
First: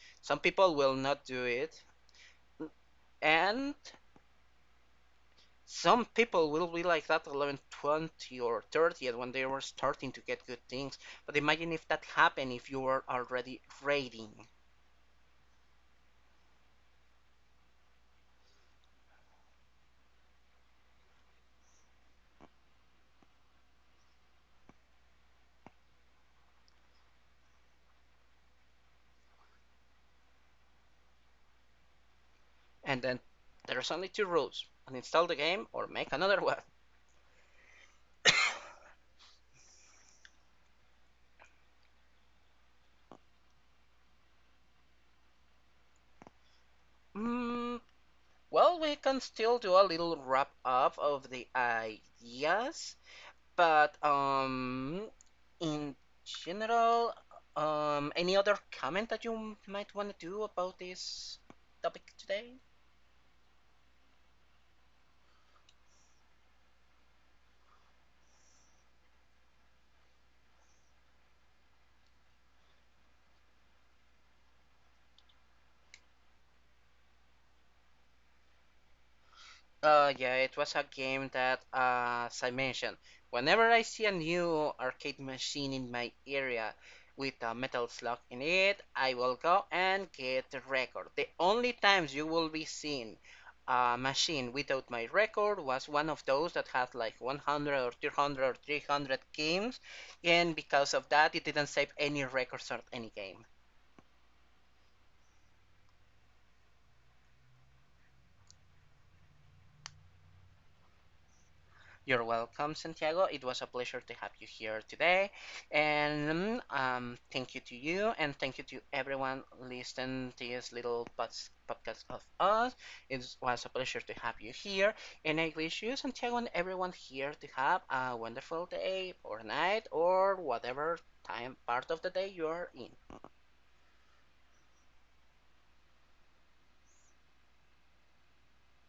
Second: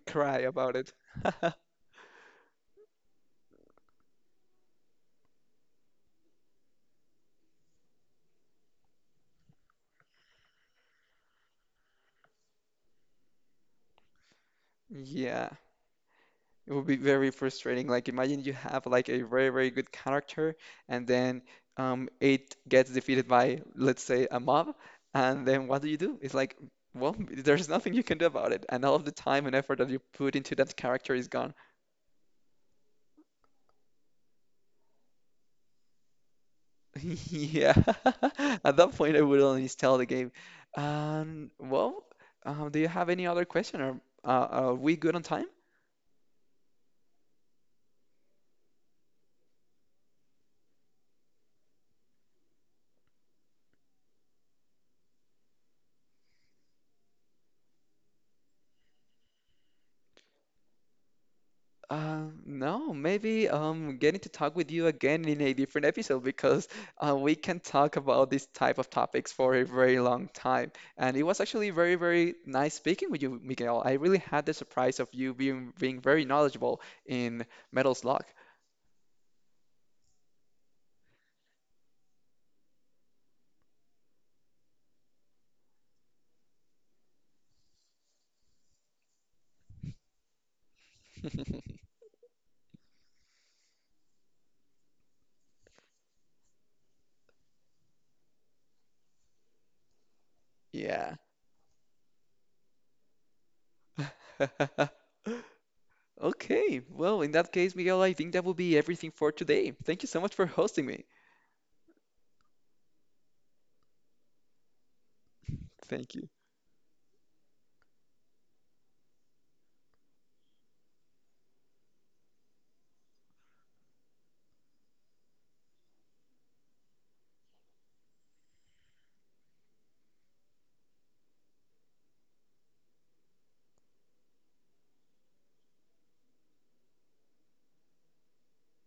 [SPEAKER 2] cry
[SPEAKER 1] Some people
[SPEAKER 2] about it.
[SPEAKER 1] will not do
[SPEAKER 2] (laughs)
[SPEAKER 1] it, and some people will be like that at 11, 20 or 30 when they were starting to get good things. But imagine if that happened if you were already raiding.
[SPEAKER 2] Yeah, it would be very frustrating. Like imagine you have like a very very good character, and then it gets defeated by, let's say, a mob, and then what do you do? It's like, well, there's nothing you can do about it, and all of the time and effort that you put into that character is gone.
[SPEAKER 1] And then there's only two rules: uninstall the game or make another one.
[SPEAKER 2] (laughs) Yeah. (laughs) At that point, I would only install the game. Well, do you have any other question, or are we good on time?
[SPEAKER 1] (coughs) mm, well, we can still do a little wrap up of the ideas, but in general, any other comment that you might want to do about this topic today?
[SPEAKER 2] No, maybe getting to talk with you again in a different episode because we can talk about this type of topics for a very long time. And it was actually very, very nice speaking with you, Miguel. I really had the surprise of you being very knowledgeable in Metal Slug. (laughs)
[SPEAKER 1] Yeah, it was a game that, as I mentioned, whenever I see a new arcade machine in my area with a metal slug in it, I will go and get the record. The only times you will be seeing a machine without my record was one of those that had like 100 or 200 or 300 games, and because of
[SPEAKER 2] Yeah.
[SPEAKER 1] that, it didn't save any records or any game.
[SPEAKER 2] (laughs) Okay, well, in that case, Miguel, I think that will be everything for today. Thank you so much for hosting me.
[SPEAKER 1] You're welcome, Santiago. It was a pleasure to have you here today.
[SPEAKER 2] Thank you.
[SPEAKER 1] And thank you to you, and thank you to everyone listening to this little podcast of us. It was a pleasure to have you here. And I wish you, Santiago, and everyone here to have a wonderful day, or night, or whatever time part of the day you are in.